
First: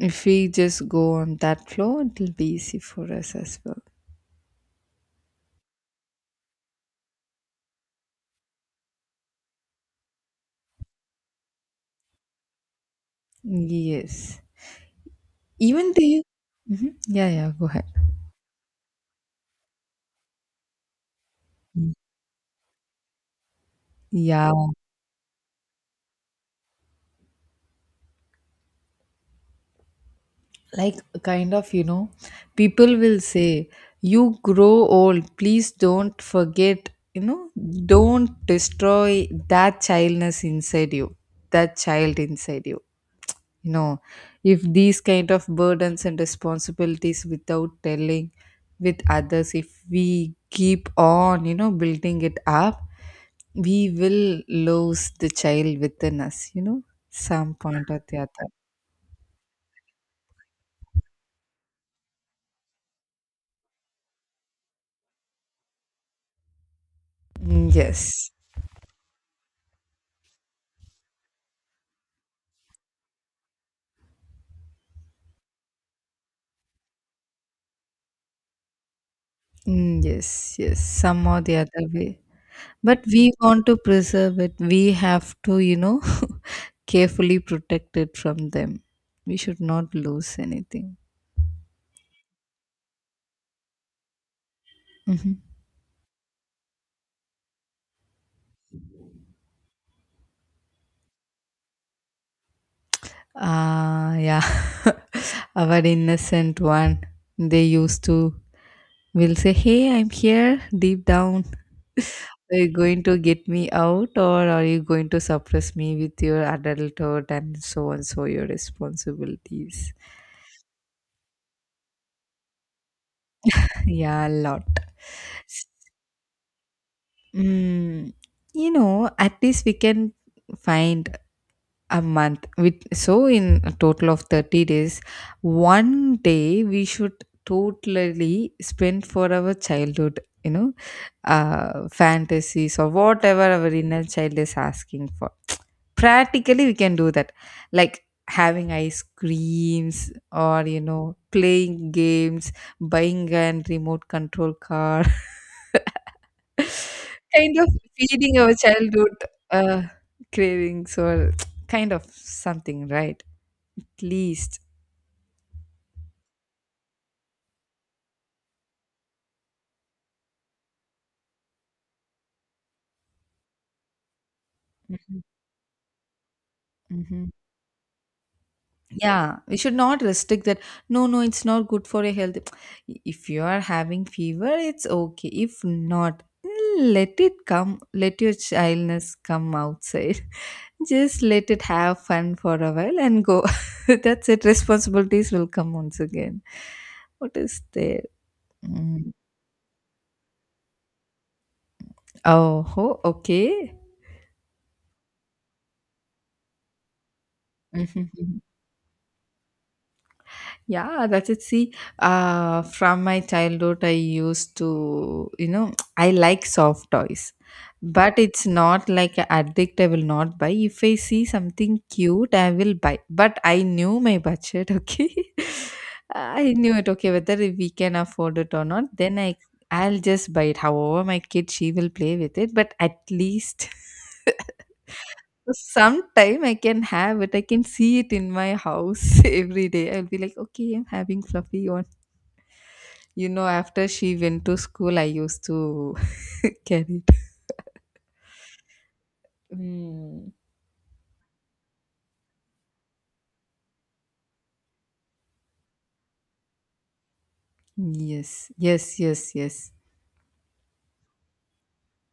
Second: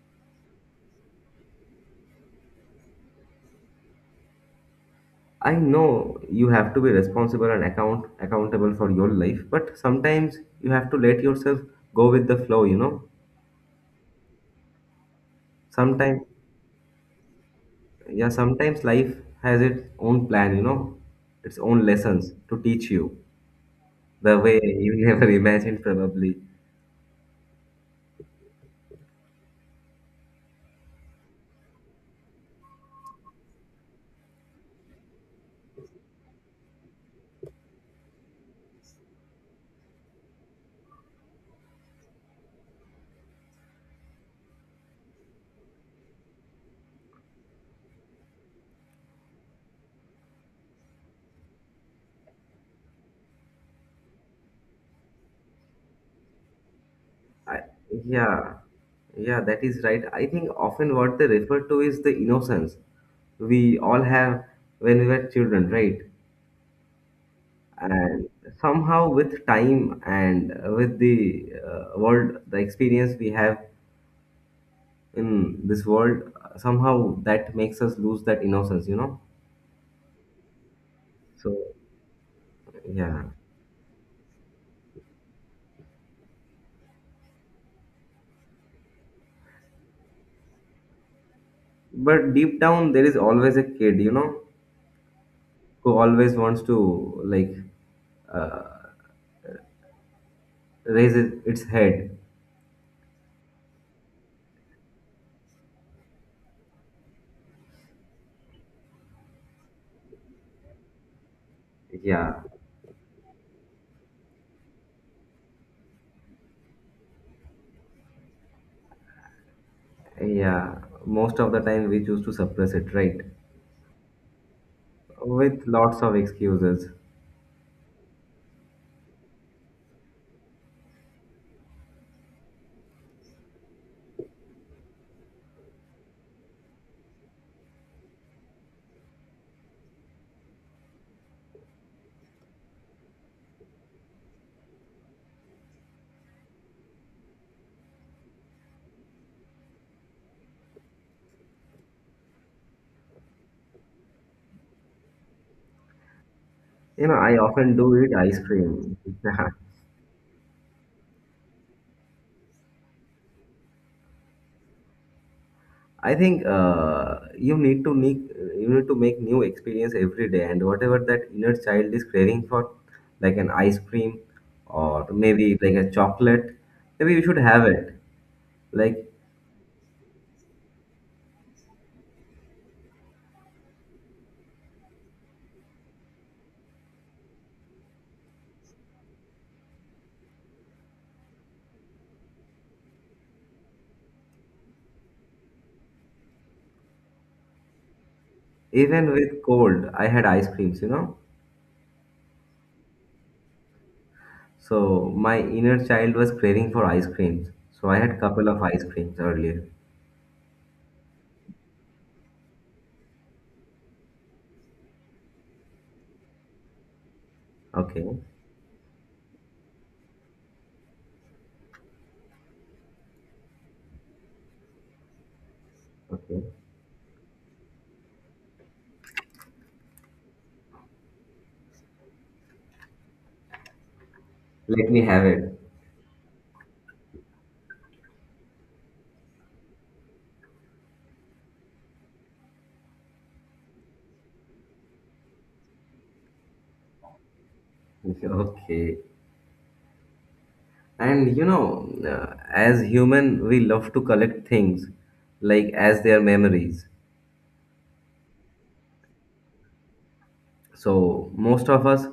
[SPEAKER 1] If we just go on that flow, it'll be easy for us as well.
[SPEAKER 2] I know you have to be responsible and accountable for your life, but sometimes you have to let yourself go with the flow, you know.
[SPEAKER 1] Yes. Even the.
[SPEAKER 2] Sometimes,
[SPEAKER 1] Hmm. Yeah, yeah. Go ahead.
[SPEAKER 2] yeah, sometimes life has its own plan, its own lessons to teach you, the way
[SPEAKER 1] Yeah.
[SPEAKER 2] you never [LAUGHS] imagined probably.
[SPEAKER 1] Like, kind of, you know, people will say, you grow old. Please don't forget, you know, don't destroy that childness inside you, that child inside you. You know, if these kind of burdens and responsibilities without telling with others, if we keep on, you know, building it up, we will lose the child within us, you know, some
[SPEAKER 2] I,
[SPEAKER 1] point or the other.
[SPEAKER 2] yeah, yeah, that is right. I think often what they refer to is the innocence we all have when we were children, right?
[SPEAKER 1] Mm,
[SPEAKER 2] And
[SPEAKER 1] yes.
[SPEAKER 2] somehow with time and with the world, the experience we have in this world, somehow that makes us lose that innocence.
[SPEAKER 1] Mm, yes, yes, some or
[SPEAKER 2] So
[SPEAKER 1] the other way. But we
[SPEAKER 2] yeah.
[SPEAKER 1] want to preserve it, we have to, you know, [LAUGHS] carefully protect it from them. We should not lose anything.
[SPEAKER 2] But deep down there is always a kid
[SPEAKER 1] Mm-hmm.
[SPEAKER 2] who always wants to, like, uh, raise its head.
[SPEAKER 1] Ah, yeah. [LAUGHS] Our innocent one. They used to will say, "Hey, I'm here." Deep down,
[SPEAKER 2] Yeah,
[SPEAKER 1] are you going to get me out, or are you going to suppress me with your adulthood and so on? So your responsibilities. [LAUGHS]
[SPEAKER 2] yeah. Most of the time we choose to suppress it, right?
[SPEAKER 1] Yeah, a lot. S-
[SPEAKER 2] With lots of excuses.
[SPEAKER 1] mm, you know, at least we can find a month with so in a total of 30 days, one day we should totally spend for our childhood, you know, fantasies or whatever our inner child is asking for. Practically we can do that, like having ice creams, or you know, playing games, buying a remote control car, [LAUGHS]
[SPEAKER 2] I
[SPEAKER 1] kind of
[SPEAKER 2] often do eat
[SPEAKER 1] feeding
[SPEAKER 2] ice
[SPEAKER 1] our
[SPEAKER 2] cream.
[SPEAKER 1] childhood uh, cravings or [TSK] kind of something, right, at least.
[SPEAKER 2] [LAUGHS] I think, you need to make new experience every day, and whatever that inner child is craving for, like an ice cream or
[SPEAKER 1] Mhm,
[SPEAKER 2] maybe like a chocolate, maybe you
[SPEAKER 1] mhm.
[SPEAKER 2] should have it. Like,
[SPEAKER 1] Yeah, we should not restrict that. No, no, it's not good for your health. [TSK] If you are having fever, it's okay. If not, let it come. Let your childness come outside. [LAUGHS] Just let it have fun for a while and go. [LAUGHS] That's it. Responsibilities will come once again. What is there? Mm.
[SPEAKER 2] even with cold, I had ice creams.
[SPEAKER 1] Oh, ho, okay.
[SPEAKER 2] So my inner child was craving for ice creams. So I had couple
[SPEAKER 1] [LAUGHS]
[SPEAKER 2] of ice creams earlier.
[SPEAKER 1] Yeah, that's it. See, from my childhood, I used to, you know, [TSK] I like soft toys,
[SPEAKER 2] Okay,
[SPEAKER 1] but it's not like an addict. I will not buy. If I see something cute, I will buy. But I knew my budget, [LAUGHS] okay?
[SPEAKER 2] okay.
[SPEAKER 1] I knew it, okay, whether we can afford it or not, I'll just buy it. However, my kid, she will play with it, but at least. [LAUGHS]
[SPEAKER 2] Let me have it.
[SPEAKER 1] Sometime I can have it. I can see it in my house [LAUGHS] every day. I'll be like, okay, I'm having fluffy one. You know, after she went to school, I used to [LAUGHS] carry it.
[SPEAKER 2] [LAUGHS] Okay.
[SPEAKER 1] Mm.
[SPEAKER 2] And you know, as human, we love to collect things like as their memories.
[SPEAKER 1] Yes, yes, yes, yes.
[SPEAKER 2] So most of us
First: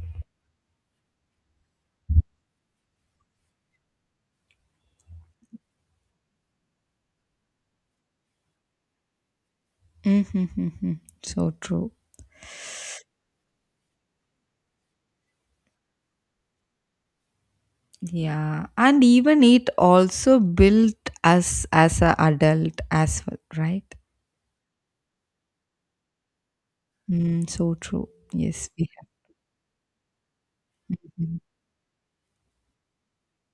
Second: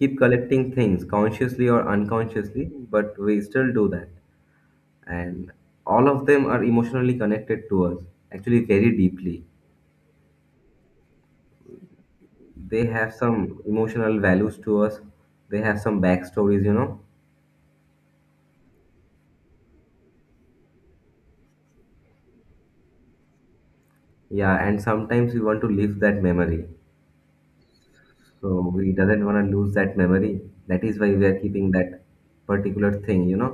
[SPEAKER 2] keep collecting things consciously or unconsciously, but we still do that. And all of them are emotionally connected to us, actually very deeply.
[SPEAKER 1] Mm-hmm. So true.
[SPEAKER 2] They have some emotional values to us, they have some backstories, you know.
[SPEAKER 1] Yeah, and even it also built us as a adult as well, right?
[SPEAKER 2] Yeah, and sometimes we want to live that memory,
[SPEAKER 1] Mm, so true. Yes,
[SPEAKER 2] so
[SPEAKER 1] we
[SPEAKER 2] we
[SPEAKER 1] have.
[SPEAKER 2] doesn't want to lose that memory. That is why we are
[SPEAKER 1] Been.
[SPEAKER 2] keeping that particular thing, you know,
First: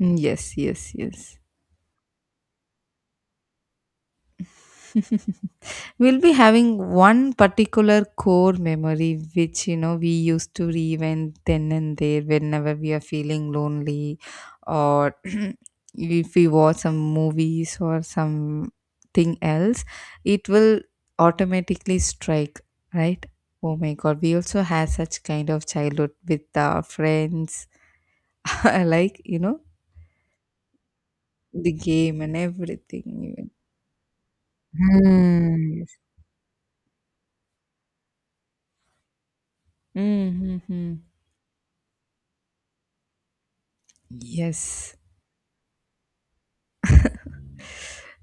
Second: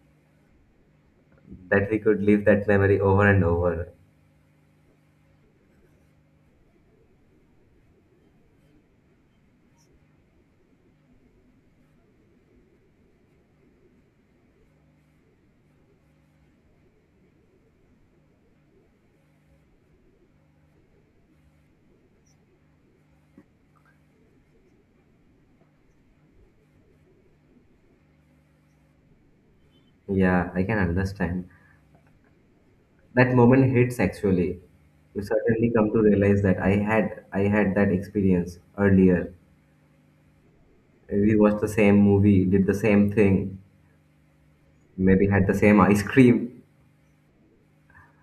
[SPEAKER 1] Mm, yes, yes, yes.
[SPEAKER 2] that we could live that memory over and over.
[SPEAKER 1] [LAUGHS] We'll be having one particular core memory which you know we used to reinvent then and there whenever we are feeling lonely, or [CLEARS THROAT] if we watch some movies or something else, it will automatically strike, right? Oh my god, we also had such kind of childhood with our friends, [LAUGHS] like you know,
[SPEAKER 2] Yeah, I can understand.
[SPEAKER 1] the game and everything,
[SPEAKER 2] That
[SPEAKER 1] even.
[SPEAKER 2] moment hits actually. You suddenly
[SPEAKER 1] Hmm.
[SPEAKER 2] come to realize that I had that experience earlier.
[SPEAKER 1] Mm-hmm.
[SPEAKER 2] We watched the same movie, did the same thing,
[SPEAKER 1] Yes.
[SPEAKER 2] maybe had the same ice cream.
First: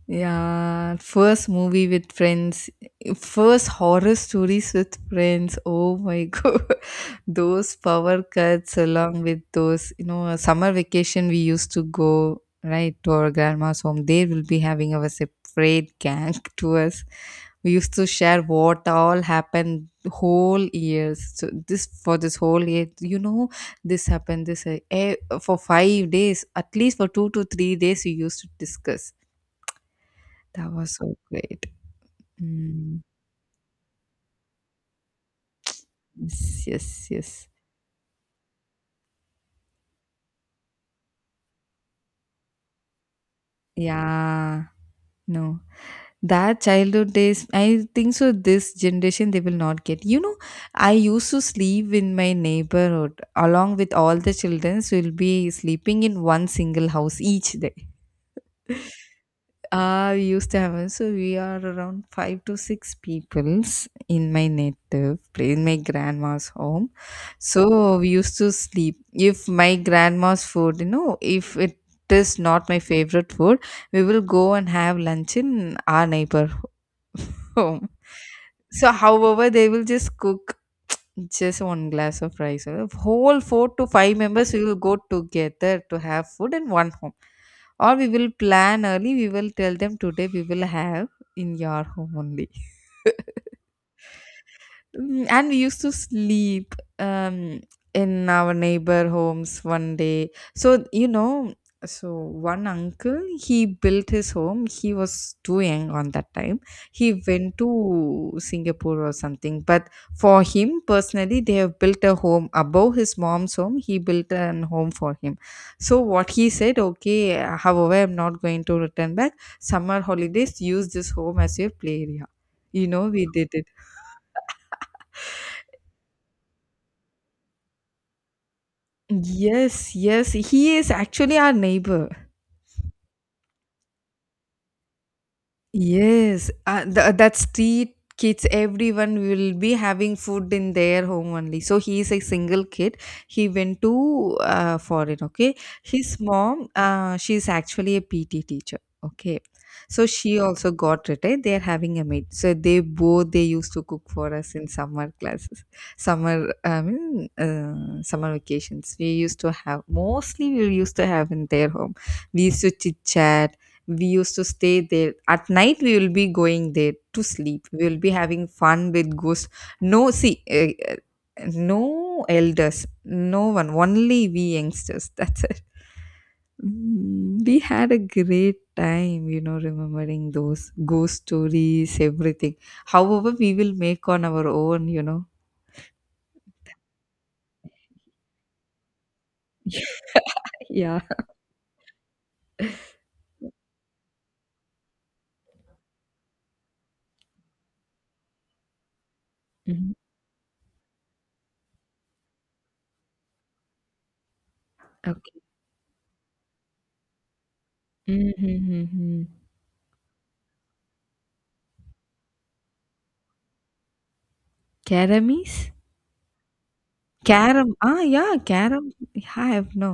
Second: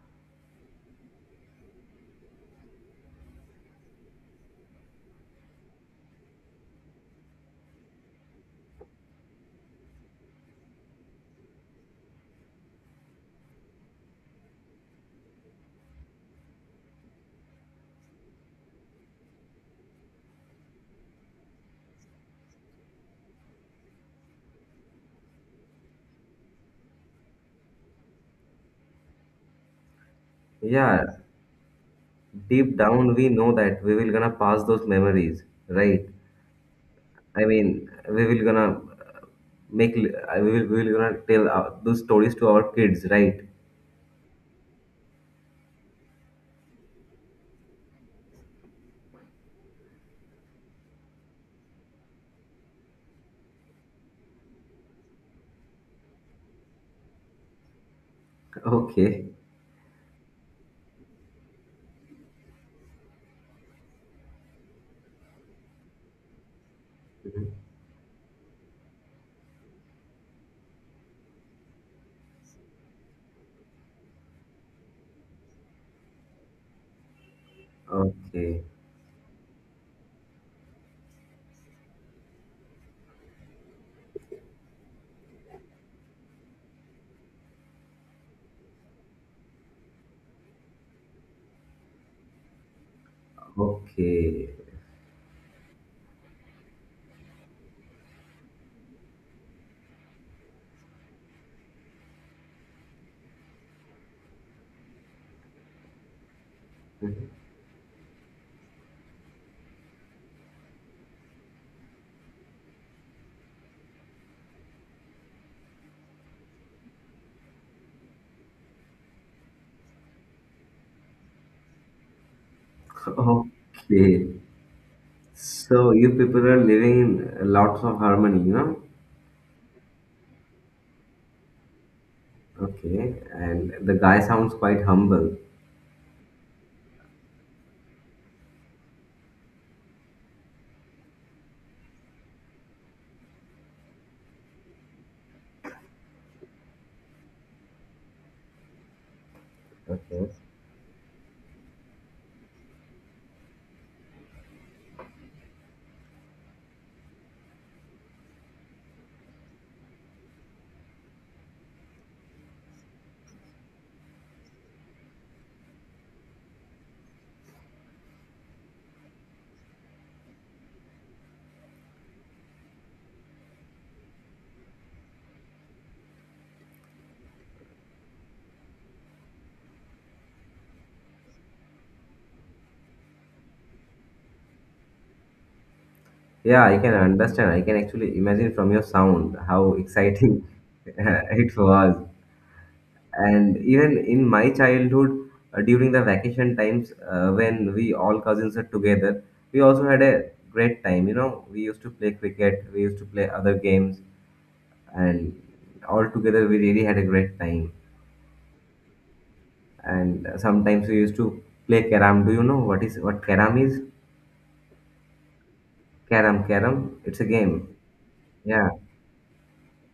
[SPEAKER 1] Yeah, first movie with friends, first horror stories with friends. Oh my [LAUGHS] god, those power cuts along with those, you know, summer vacation we used to go right to our grandma's home. They will be having our separate gang [LAUGHS] tours. We used to share what all happened whole years. So this for this whole year, you know, this happened this ha- eh, for 5 days, at least for 2 to 3 days we used to discuss. That was
[SPEAKER 2] Yeah,
[SPEAKER 1] so great.
[SPEAKER 2] deep
[SPEAKER 1] Mm.
[SPEAKER 2] down we know that we will gonna pass those memories, right?
[SPEAKER 1] Yes, yes, yes.
[SPEAKER 2] I mean, we will gonna make li- I we will gonna tell our, those stories to our kids, right?
[SPEAKER 1] Yeah. No, that childhood days, I think so this generation they will not get, you know. I used to sleep in my neighborhood along with all the children, so we'll be sleeping in one single house each day.
[SPEAKER 2] [LAUGHS] okay.
[SPEAKER 1] I used to have one. So we are around five to six peoples in my native place, in my grandma's home.
[SPEAKER 2] Mhm.
[SPEAKER 1] So we used to sleep. If my grandma's food, you know, if it is not my favorite food, we will go and have lunch in our neighbor home.
[SPEAKER 2] Okay,
[SPEAKER 1] So, however, they will just cook just one glass of rice. Whole four to five members we will go together to have food in one home, or we will plan early, we will tell them today we will have in your home only. [LAUGHS]
[SPEAKER 2] okay.
[SPEAKER 1] Mm, and we used to sleep in our neighbor homes one day. So you know, so one uncle, he built his home, he was too young on that time. He
[SPEAKER 2] Mhm.
[SPEAKER 1] went to Singapore or something, but for him personally they have built a home above his mom's home, he built an home for him. So what he said, okay, however I'm not going to return back, summer holidays use this home as your play area. You know, we did it.
[SPEAKER 2] Okay, so you people are living in lots of harmony, you know.
[SPEAKER 1] Yes, yes, he is actually our neighbor.
[SPEAKER 2] Okay, and the guy sounds quite humble.
[SPEAKER 1] Yes, that street kids, everyone will be having food in their home only. So he is a single kid. He went to foreign. Okay, his mom, she is actually a PT teacher. Okay, so
[SPEAKER 2] Okay,
[SPEAKER 1] she also got retired. They are having a maid. So they both they used to cook for us in summer classes, summer I mean summer vacations. We used to have, mostly we used to have in their home. We used to chit chat, we used to stay there at night, we will be going there to sleep, we will be having fun with ghosts. No see, no elders, no one, only we youngsters. [LAUGHS] That's it. Mm, we had a great time, you know, remembering those ghost stories, everything, however we will make on our own, you know.
[SPEAKER 2] yeah, I can understand. I can actually imagine from your sound how exciting [LAUGHS]
[SPEAKER 1] Yeah.
[SPEAKER 2] it was. And even in my childhood, during the vacation times, when we all cousins are together, we also
[SPEAKER 1] Mhm.
[SPEAKER 2] had a great time. You know, we used to play cricket, we used to play other games, and
[SPEAKER 1] Okay.
[SPEAKER 2] all together we really had a great time.
[SPEAKER 1] Mm-hmm.
[SPEAKER 2] And sometimes we used to play karam. Do you know what karam is?
[SPEAKER 1] Caramis.
[SPEAKER 2] Karam, karam. It's a
[SPEAKER 1] Caram,
[SPEAKER 2] game.
[SPEAKER 1] ah yeah,
[SPEAKER 2] Yeah.
[SPEAKER 1] caram. Yeah, I have no.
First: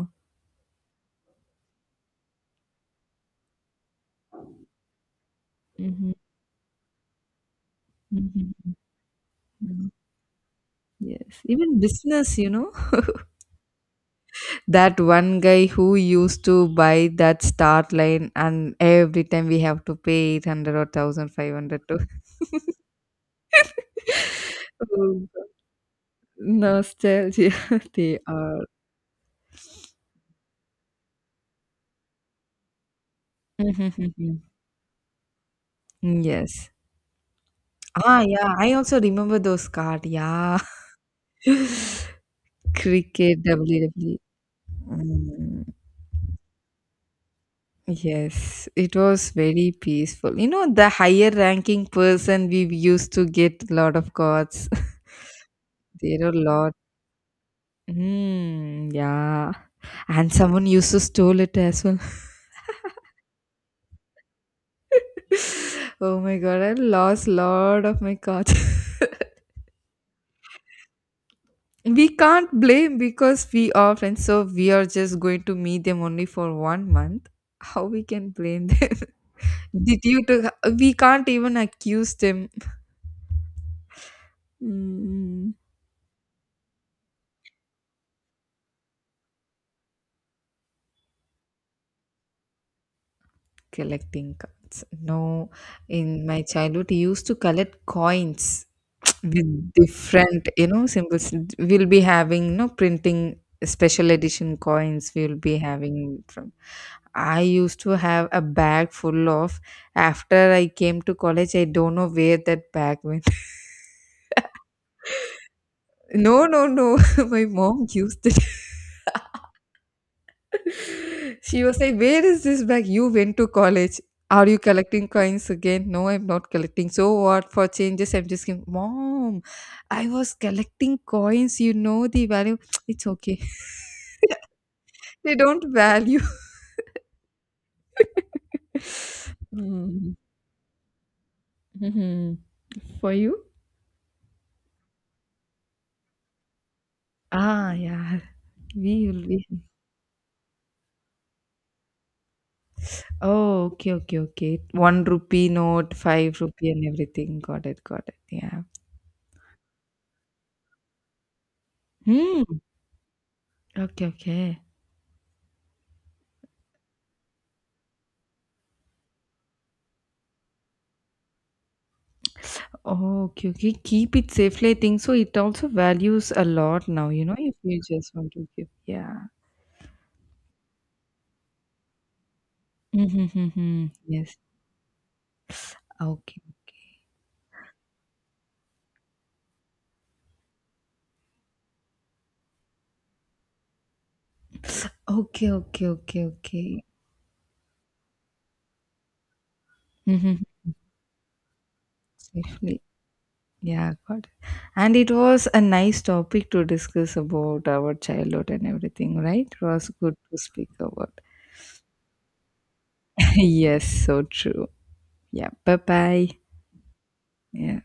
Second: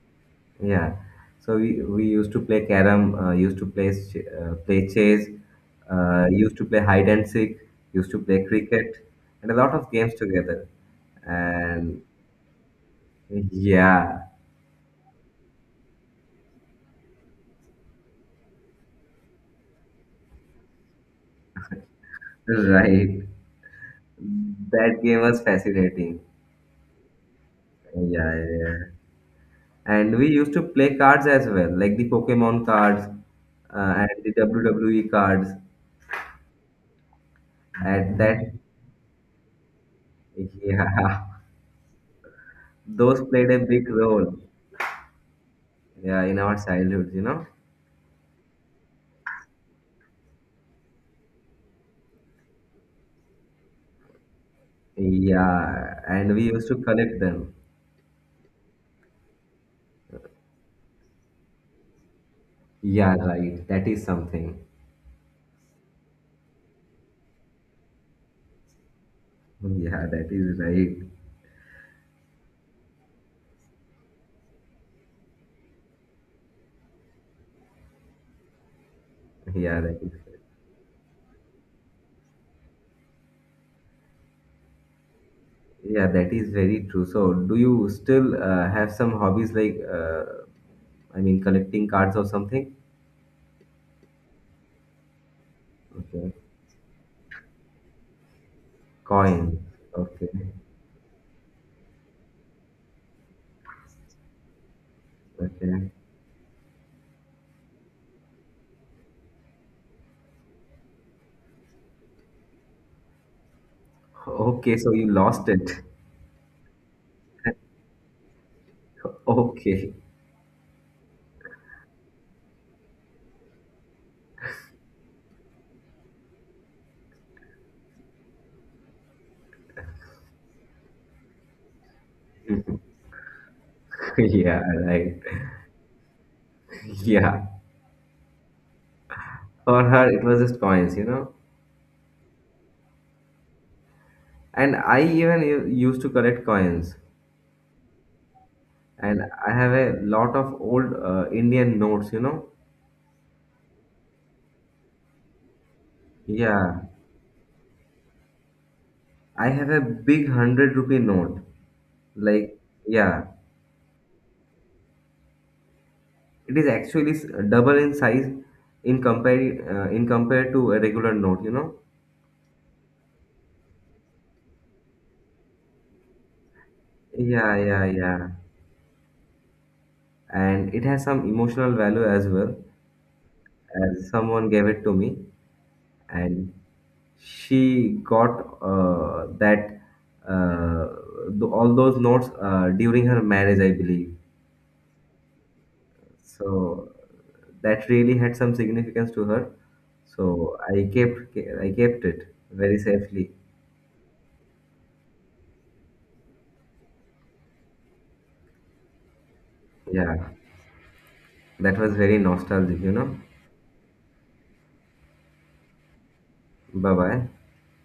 [SPEAKER 2] Yeah, so we used to play carom, used to play play chess, used to play hide and seek, used to play
[SPEAKER 1] Mm-hmm.
[SPEAKER 2] cricket, and a lot of games together.
[SPEAKER 1] Yes, even
[SPEAKER 2] And
[SPEAKER 1] business, you know,
[SPEAKER 2] yeah,
[SPEAKER 1] that one guy who used to buy that start line, and every time we have to pay 800 or 1500 to.
[SPEAKER 2] [LAUGHS] right. That game
[SPEAKER 1] Oh,
[SPEAKER 2] was fascinating.
[SPEAKER 1] nostalgia. [LAUGHS] They
[SPEAKER 2] Yeah,
[SPEAKER 1] are,
[SPEAKER 2] yeah. And we used to play cards as well, like the Pokemon cards
[SPEAKER 1] mhm,
[SPEAKER 2] and the
[SPEAKER 1] mhm.
[SPEAKER 2] WWE cards.
[SPEAKER 1] Yes.
[SPEAKER 2] At
[SPEAKER 1] Ah,
[SPEAKER 2] that,
[SPEAKER 1] yeah, I also remember those cards. Yeah,
[SPEAKER 2] yeah,
[SPEAKER 1] [LAUGHS]
[SPEAKER 2] [LAUGHS] those
[SPEAKER 1] cricket,
[SPEAKER 2] played a big
[SPEAKER 1] WWE.
[SPEAKER 2] role,
[SPEAKER 1] Mm,
[SPEAKER 2] yeah, in our childhood, you know.
[SPEAKER 1] yes, it was very peaceful. You know, the higher ranking person, we used to get a lot of cards. [LAUGHS]
[SPEAKER 2] Yeah,
[SPEAKER 1] There are a
[SPEAKER 2] and we used
[SPEAKER 1] lot.
[SPEAKER 2] to collect them.
[SPEAKER 1] Hmm, yeah. And someone used to stole it as well.
[SPEAKER 2] Yeah, right. That is something.
[SPEAKER 1] [LAUGHS] Oh my god, I lost lot of my cards.
[SPEAKER 2] Yeah, that is right.
[SPEAKER 1] [LAUGHS] We can't blame because we are friends, so we are just going to meet them only for one month. How we can blame them?
[SPEAKER 2] Yeah,
[SPEAKER 1] [LAUGHS] Did
[SPEAKER 2] that is
[SPEAKER 1] you
[SPEAKER 2] right.
[SPEAKER 1] to, we can't even accuse them. Mm,
[SPEAKER 2] Yeah, that is very true. So, do you still have some hobbies like I mean, collecting cards or something?
[SPEAKER 1] collecting cards. No, in
[SPEAKER 2] Okay,
[SPEAKER 1] my childhood, I used to collect coins with
[SPEAKER 2] coins. Okay,
[SPEAKER 1] different, you know, symbols. We'll be having, you know, printing special edition coins we'll be
[SPEAKER 2] okay,
[SPEAKER 1] having from. I used to have a bag full of. After I came to college, I don't know where that bag went.
[SPEAKER 2] okay. So you lost it. [LAUGHS]
[SPEAKER 1] [LAUGHS] No, no, no, [LAUGHS] my mom used it.
[SPEAKER 2] Okay,
[SPEAKER 1] [LAUGHS] She was like, where is this bag, you went to college, are you collecting coins again? No, I'm not collecting, so what for changes, I'm just going, mom, I was collecting coins, you know, the value. [SNIFFS] [TSK] It's okay.
[SPEAKER 2] [LAUGHS] yeah, right.
[SPEAKER 1] They don't value.
[SPEAKER 2] [LAUGHS] Yeah,
[SPEAKER 1] [LAUGHS]
[SPEAKER 2] for her
[SPEAKER 1] Mhm.
[SPEAKER 2] it was just coins, you know.
[SPEAKER 1] Mhm. For you?
[SPEAKER 2] And I even used to collect coins.
[SPEAKER 1] Ah, yeah. We
[SPEAKER 2] And
[SPEAKER 1] will be.
[SPEAKER 2] I have a lot of old Indian notes, you know.
[SPEAKER 1] Oh, okay, okay, okay. One rupee note, five rupee,
[SPEAKER 2] Yeah,
[SPEAKER 1] and everything. Got it, got it. Yeah.
[SPEAKER 2] I have a big hundred rupee note.
[SPEAKER 1] Hmm.
[SPEAKER 2] Like, yeah,
[SPEAKER 1] Okay, okay.
[SPEAKER 2] it is actually double in size in compare to a regular note, you know.
[SPEAKER 1] Oh, okay, okay. Keep it safely. I think so. It also values a lot now, you know, if
[SPEAKER 2] Yeah,
[SPEAKER 1] you
[SPEAKER 2] yeah,
[SPEAKER 1] just
[SPEAKER 2] yeah,
[SPEAKER 1] want to give. Yeah.
[SPEAKER 2] and it has some emotional value as well.
[SPEAKER 1] Mm-hmm.
[SPEAKER 2] As
[SPEAKER 1] Yes.
[SPEAKER 2] someone gave it to me,
[SPEAKER 1] Okay.
[SPEAKER 2] and she got that uh, all those notes during her marriage, I believe.
[SPEAKER 1] Okay, okay, okay, okay.
[SPEAKER 2] So that really had some significance to her.
[SPEAKER 1] Mm-hmm.
[SPEAKER 2] So I kept it very
[SPEAKER 1] Safely.
[SPEAKER 2] safely.
[SPEAKER 1] Yeah, got it. And it was a nice topic to discuss about our childhood and everything, right? It was good
[SPEAKER 2] Yeah,
[SPEAKER 1] to speak about.
[SPEAKER 2] that was very nostalgic, you know.
[SPEAKER 1] [LAUGHS] Yes, so true. Yeah, bye bye.
[SPEAKER 2] Bye bye.
[SPEAKER 1] Yeah.